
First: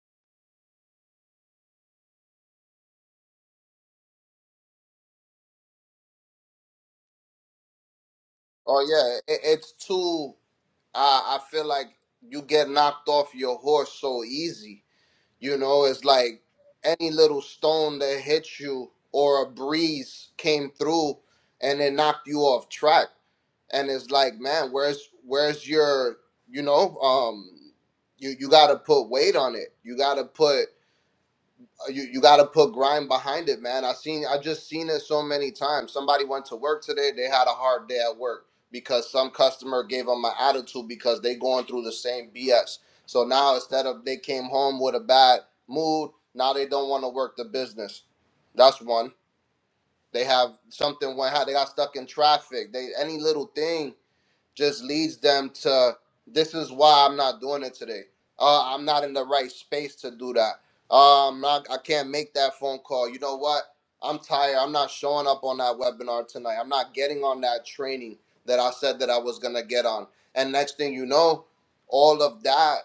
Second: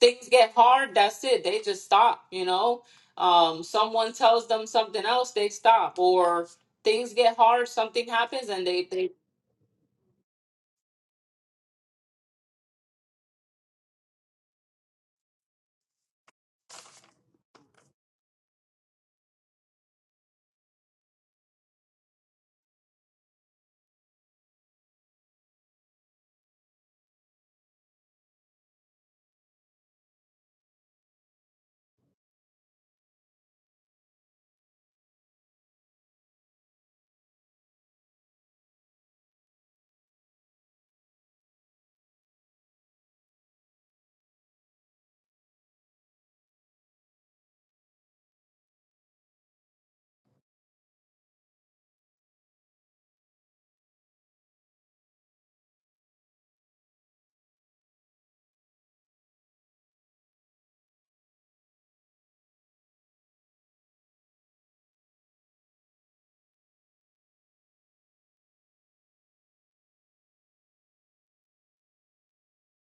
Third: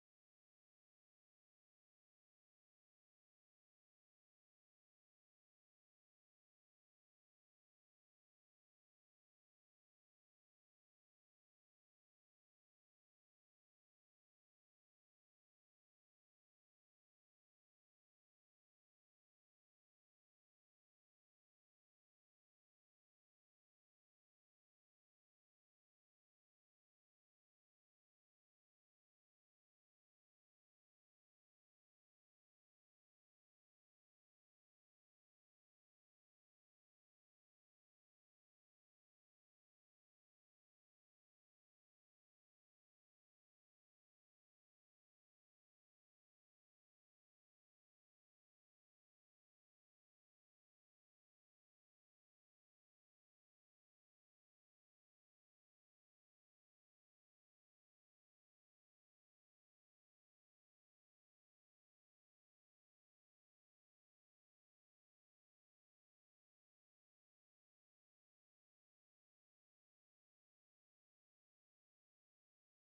A: things get hard, that's it. They just stop, you know? Um, someone tells them something else, they stop. Or things get hard, something happens, and they,
B: oh
A: they
B: yeah it, it's too I i feel like you get knocked off your horse so easy you know it's like any little stone that hit you or a breeze came through and it knocked you off track and it's like man where's where's your you know um you you got to put weight on it you got to put you you got to put grind behind it, man. I seen I just seen it so many times. Somebody went to work today, they had a hard day at work because some customer gave them an attitude because they going through the same BS. So now instead of they came home with a bad mood, now they don't want to work the business. That's one. They have something went how they got stuck in traffic. They any little thing just leads them to this is why I'm not doing it today. Uh, I'm not in the right space to do that. Um, I, I can't make that phone call. You know what? I'm tired. I'm not showing up on that webinar tonight. I'm not getting on that training that I said that I was gonna get on. And next thing you know, all of that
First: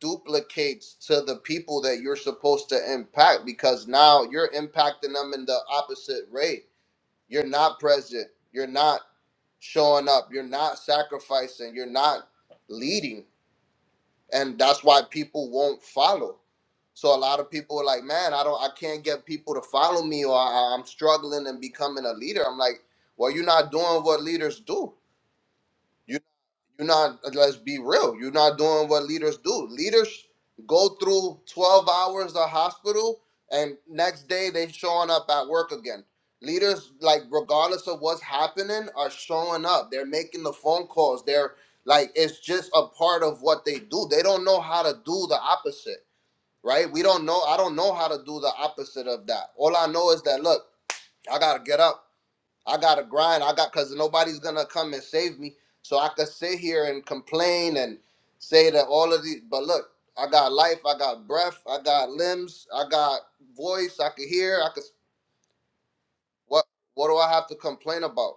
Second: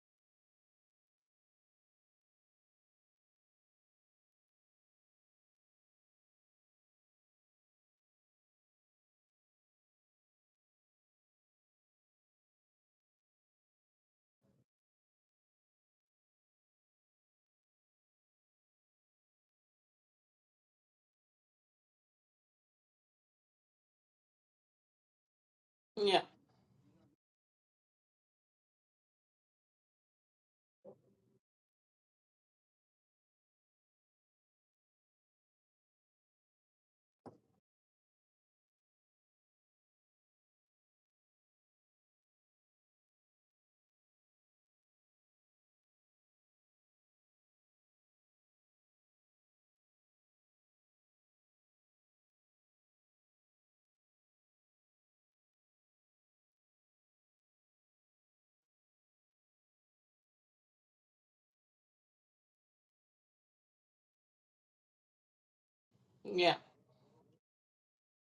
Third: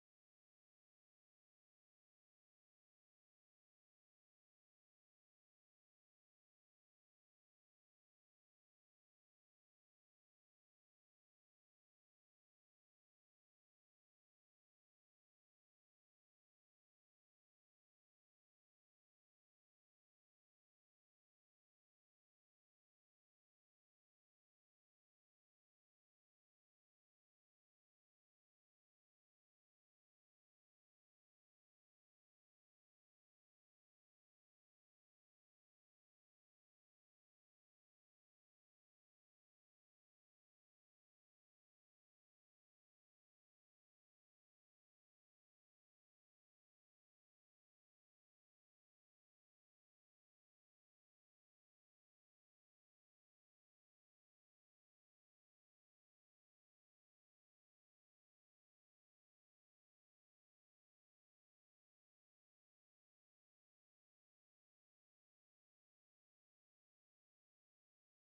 B: duplicates to the people that you're supposed to impact because now you're impacting them in the opposite rate. You're not present. You're not showing up, you're not sacrificing, you're not leading. And that's why people won't follow. So a lot of people are like, man, I don't I can't get people to follow me or I, I'm struggling and becoming a leader. I'm like, well, you're not doing what leaders do.
A: yeah,
B: You're not. Let's be real. You're not doing what leaders do. Leaders go through 12 hours of hospital, and next day they showing up at work again. Leaders, like regardless of what's happening, are showing up. They're making the phone calls. They're like it's just a part of what they do. They don't know how to do the opposite, right? We don't know. I don't know how to do the opposite of that. All I know is that look, I gotta get up. I gotta grind. I got because nobody's gonna come and save me. So I could sit here and complain and say that all of these. But look, I got life. I got breath. I got limbs. I got voice. I could hear. I could.
A: yeah,
B: What What do I have to complain about?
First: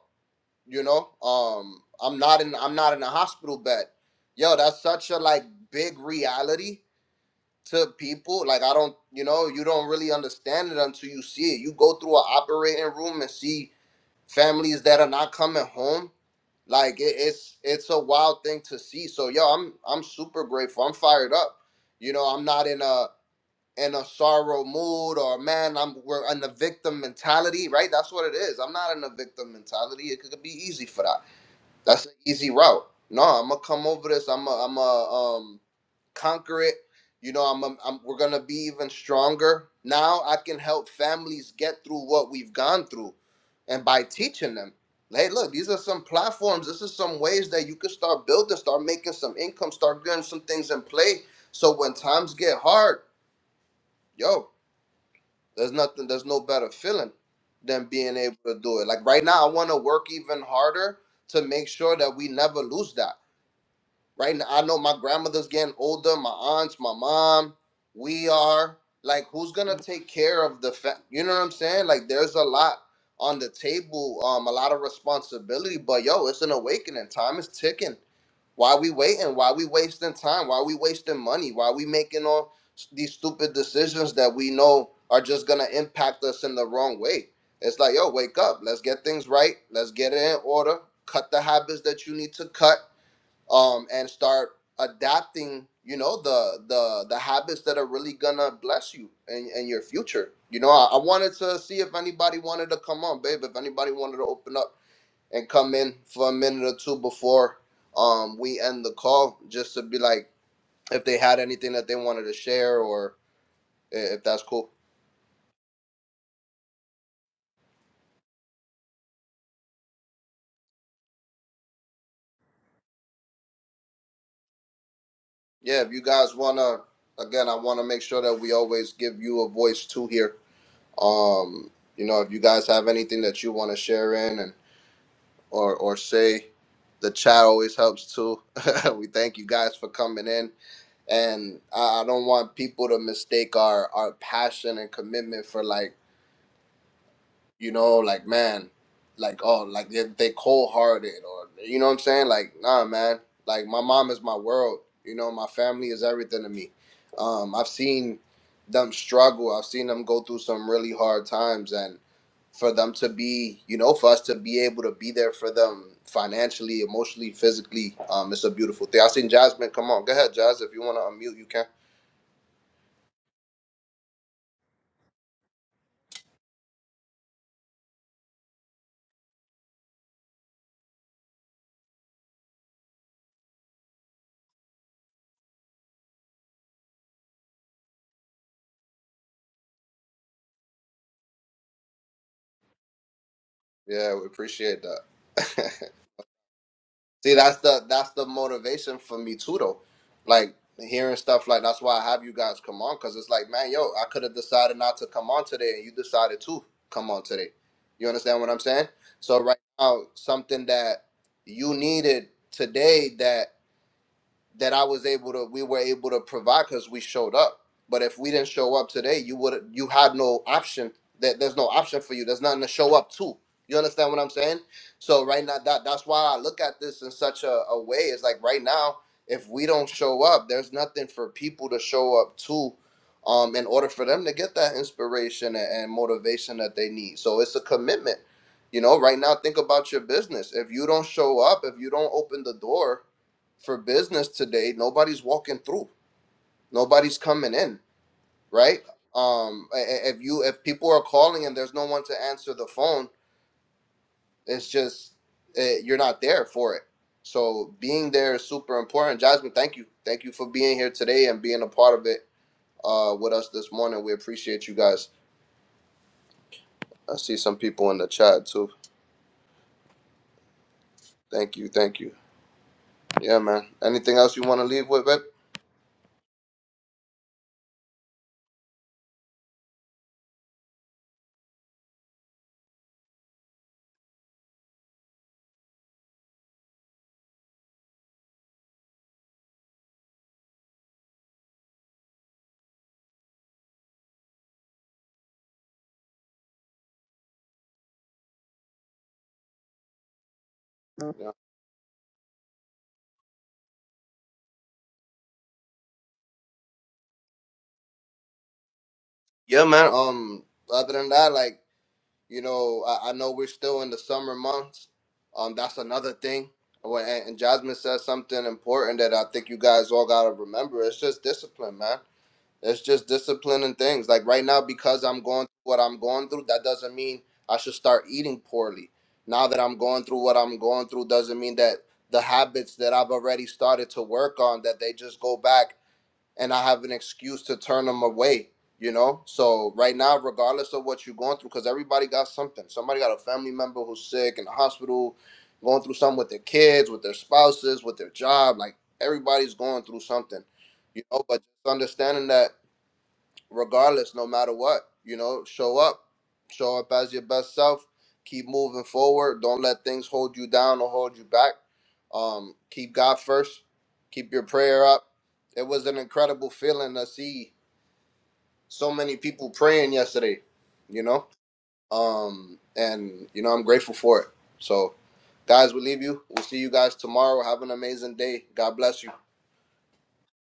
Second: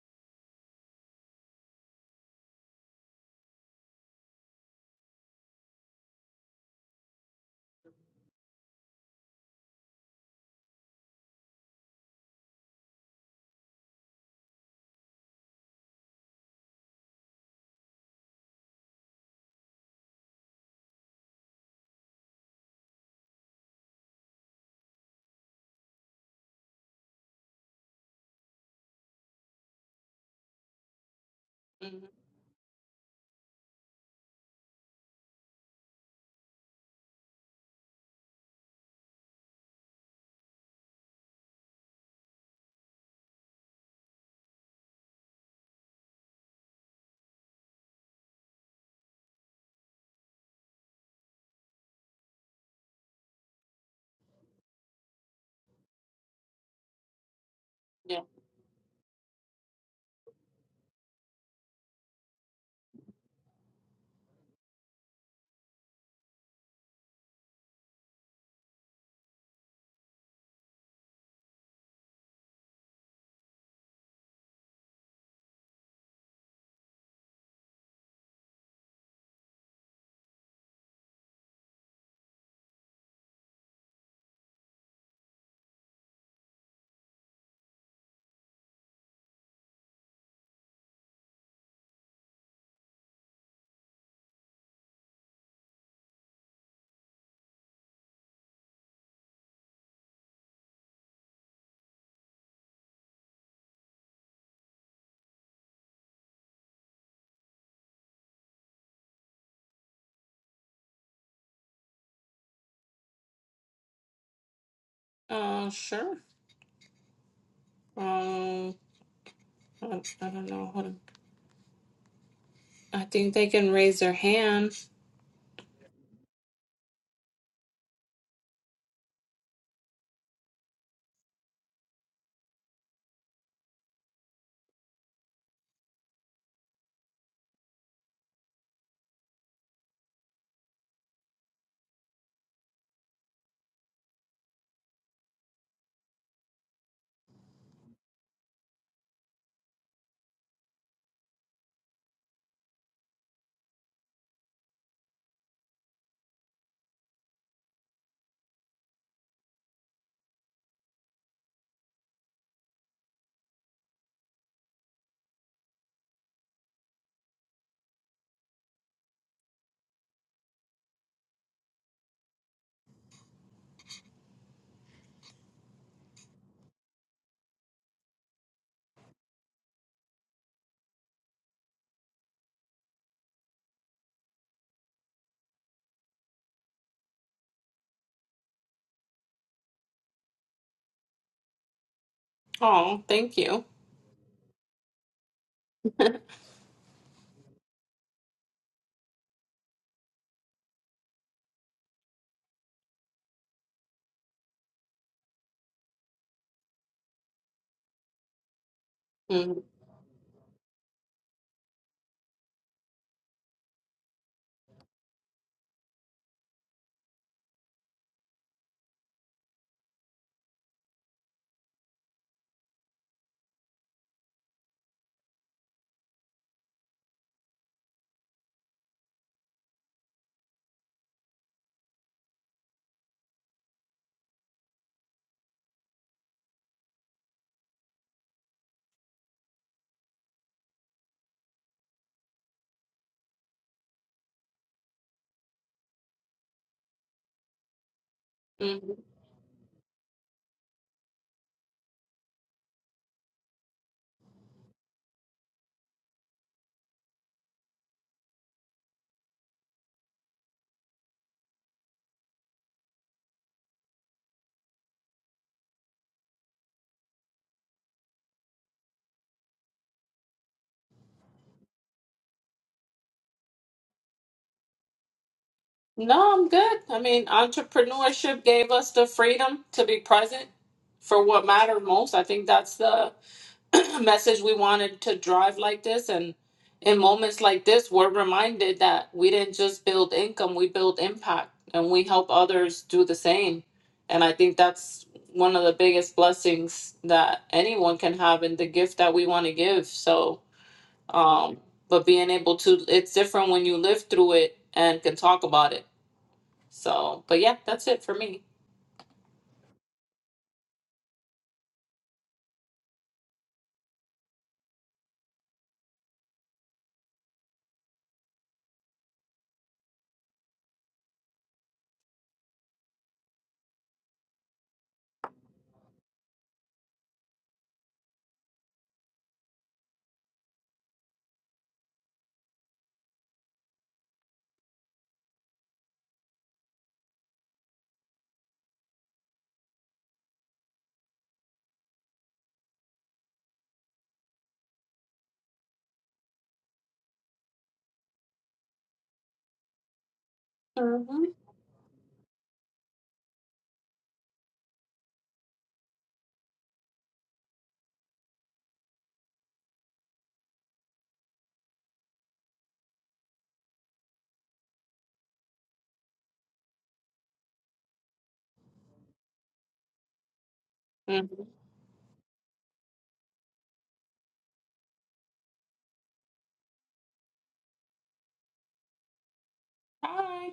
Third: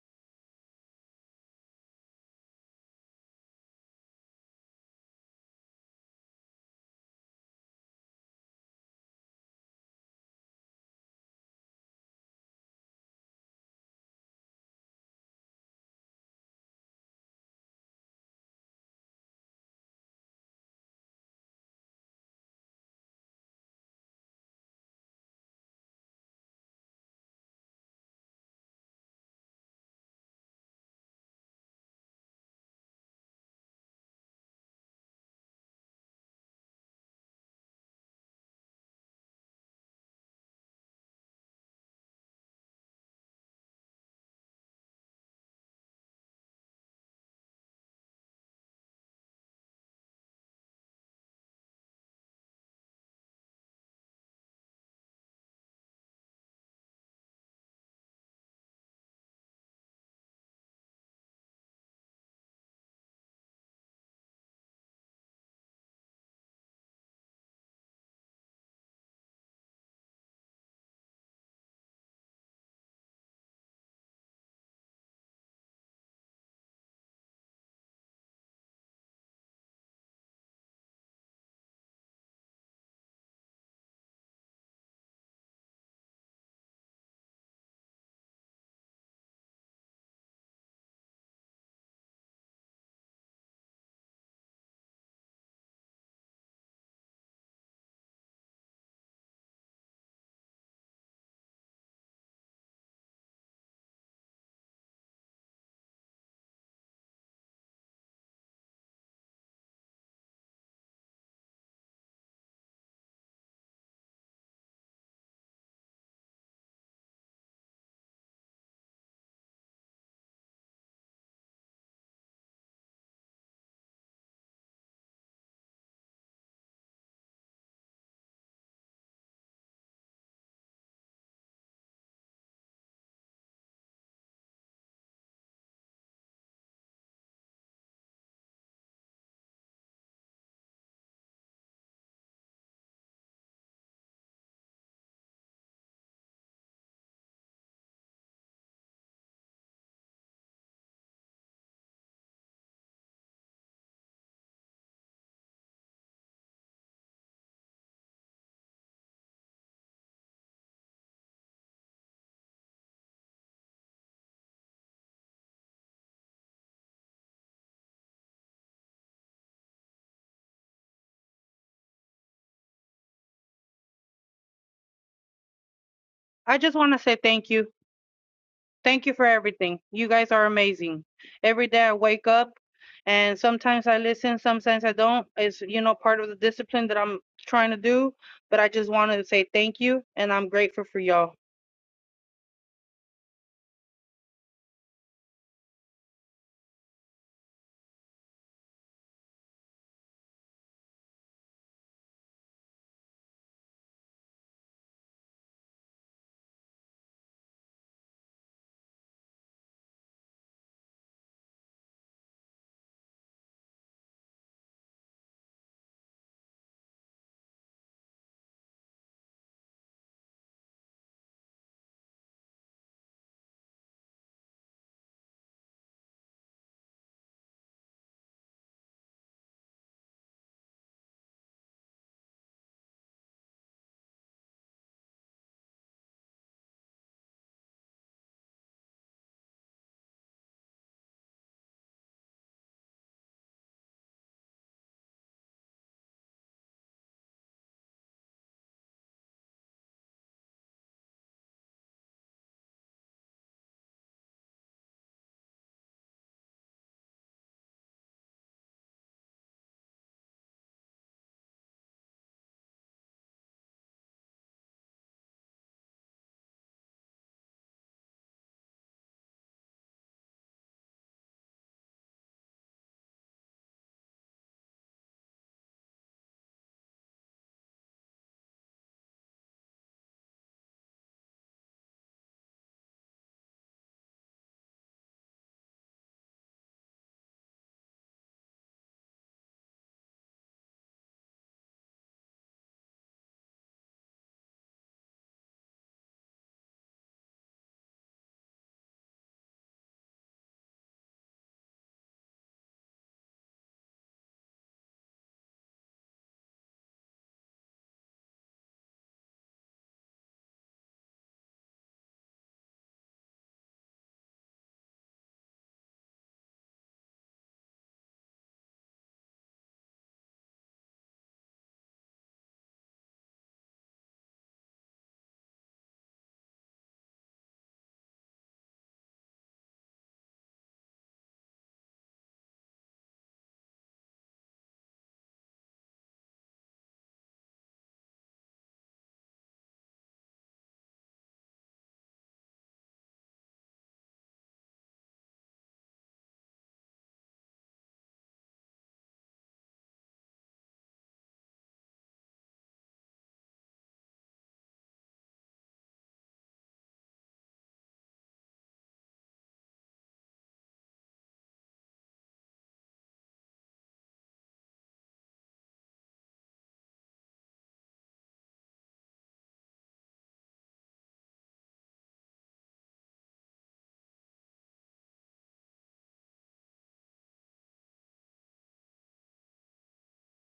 B: You know. Um. I'm not in. I'm not in a hospital bed. Yo, that's such a like big reality to people. Like I don't. You know. You don't really understand it until you see it. You go through an operating room and see families that are not coming home like it, it's it's a wild thing to see so yo i'm i'm super grateful i'm fired up you know i'm not in a in a sorrow mood or man i'm we're in the victim mentality right that's what it is i'm not in a victim mentality it could be easy for that
A: hmm
B: that's an easy route. No, I'm gonna come over this. I'm i I'm a um conquer it. You know, I'm, i I'm we're gonna be even stronger. Now I can help families get through what we've gone through, and by teaching them, hey, look, these are some platforms. This is some ways that you can start building, start making some income, start getting some things in play. So when times get hard, yo, there's nothing, there's no better feeling than being
A: yeah.
B: able to do it. Like right now, I want to work even harder to make sure that we never lose that right now i know my grandmother's getting older my aunts my mom we are like who's gonna take care of the fa- you know what i'm saying like there's a lot on the table um a lot of responsibility but yo it's an awakening time is ticking why we waiting why we wasting time why we wasting money why we making all s- these stupid decisions that we know are just gonna impact us in the wrong way it's like yo wake up let's get things right let's get it in order cut the habits that you need to cut um, and start adapting you know the the the habits that are really gonna bless you and in, in your future you know I, I wanted to see if anybody wanted to come on babe if anybody wanted to open up and come in for a minute or two before um we end the call just to be like if they had anything that they wanted to share or i- if that's cool
A: Uh, sure. Um, I, I don't know. Hold on. I think they can raise their hand.
B: yeah if you guys wanna again i want to make sure that we always give you a voice too here um you know if you guys have anything that you want to share in and or or Shay. The chat always helps too. we thank you guys for coming in, and I, I don't want people to mistake our our passion and commitment for like you know, like man, like oh, like they they cold hearted or you know what I'm saying? Like nah, man, like my mom is my world. You know, my family is everything to me. Um, I've seen them struggle. I've seen them go through some really hard times, and for them to be, you know, for us to be able to be there for them financially, emotionally, physically, um, it's a beautiful thing. I've seen Jasmine. Come on, go ahead, Jazz. If you want to unmute, you can.
C: I just want to say thank you. Thank you for everything. You guys are amazing. Every day I wake up and sometimes I listen, sometimes I don't. It's, you know, part of the discipline that I'm trying to do, but I just want to say thank you and I'm grateful for y'all.
A: Oh, thank you.
B: Yeah, we appreciate that. See, that's the that's the motivation for me too, though. Like hearing stuff like that's why I have you guys come on because it's like, man, yo, I could have decided not to come on today, and you decided to come on today. You understand what I'm saying? So right now, something that you needed today that that I was able to we were able to provide because we showed up. But if we didn't show up today, you would you had no option. That there's no option for you. There's nothing to show up to. You understand what I'm saying? So right now that that's why I look at this in such a, a way. It's like right now, if we don't show up, there's nothing for people to show up to um in order for them to get that inspiration and, and motivation that they need. So it's a commitment. You know, right now think about your business. If you don't show up, if you don't open the door, for business today nobody's walking through nobody's coming in right
A: Hmm.
B: um i- i- if you if people are calling and there's no one to answer the phone it's just uh, you're not there for it so being there is super important jasmine thank you thank you for being here today and being a part of it uh with us this morning we appreciate you guys i see some people in the chat too thank you thank you yeah man anything else you want to leave with babe?
A: No, I'm good. I mean, entrepreneurship gave us the freedom to be present for what mattered most. I think that's the message we wanted to drive like this. And in moments like this, we're reminded that we didn't just build income, we build impact and we help others do the same. And I think that's one of the biggest blessings that anyone can have in the gift that we want to give. So,
B: yeah,
A: um, but being able to, it's different when you live through it and can talk about it so, but yeah, that's it for me.
B: yeah man um other than that like You know, I, I know we're still in the summer months. Um, that's another thing. Well, And, and Jasmine said something important that I think you guys all gotta remember. It's just discipline, man. It's just discipline and things. Like right now, because I'm going through what I'm going through, that doesn't mean I should start eating poorly. Now that I'm going through what I'm going through, doesn't mean that the habits that I've already started to work on that they just go back and I have an excuse to turn them away, you know? So right now, regardless of what you're going through, because everybody got something. Somebody got a family member who's sick in the hospital, going through something with their kids, with their spouses, with their job. Like everybody's going through something, you know?
A: hmm
B: But just understanding that regardless, no matter what. You know, show up, show up as your best self. Keep moving forward. Don't let things hold you down or hold you back. Um, keep God first. Keep your prayer up. It was an incredible feeling to see so many people praying yesterday. You know, um, and you know I'm grateful for it. So, guys, we leave you. We'll see you guys tomorrow. Have an amazing day. God bless you.
A: Hi.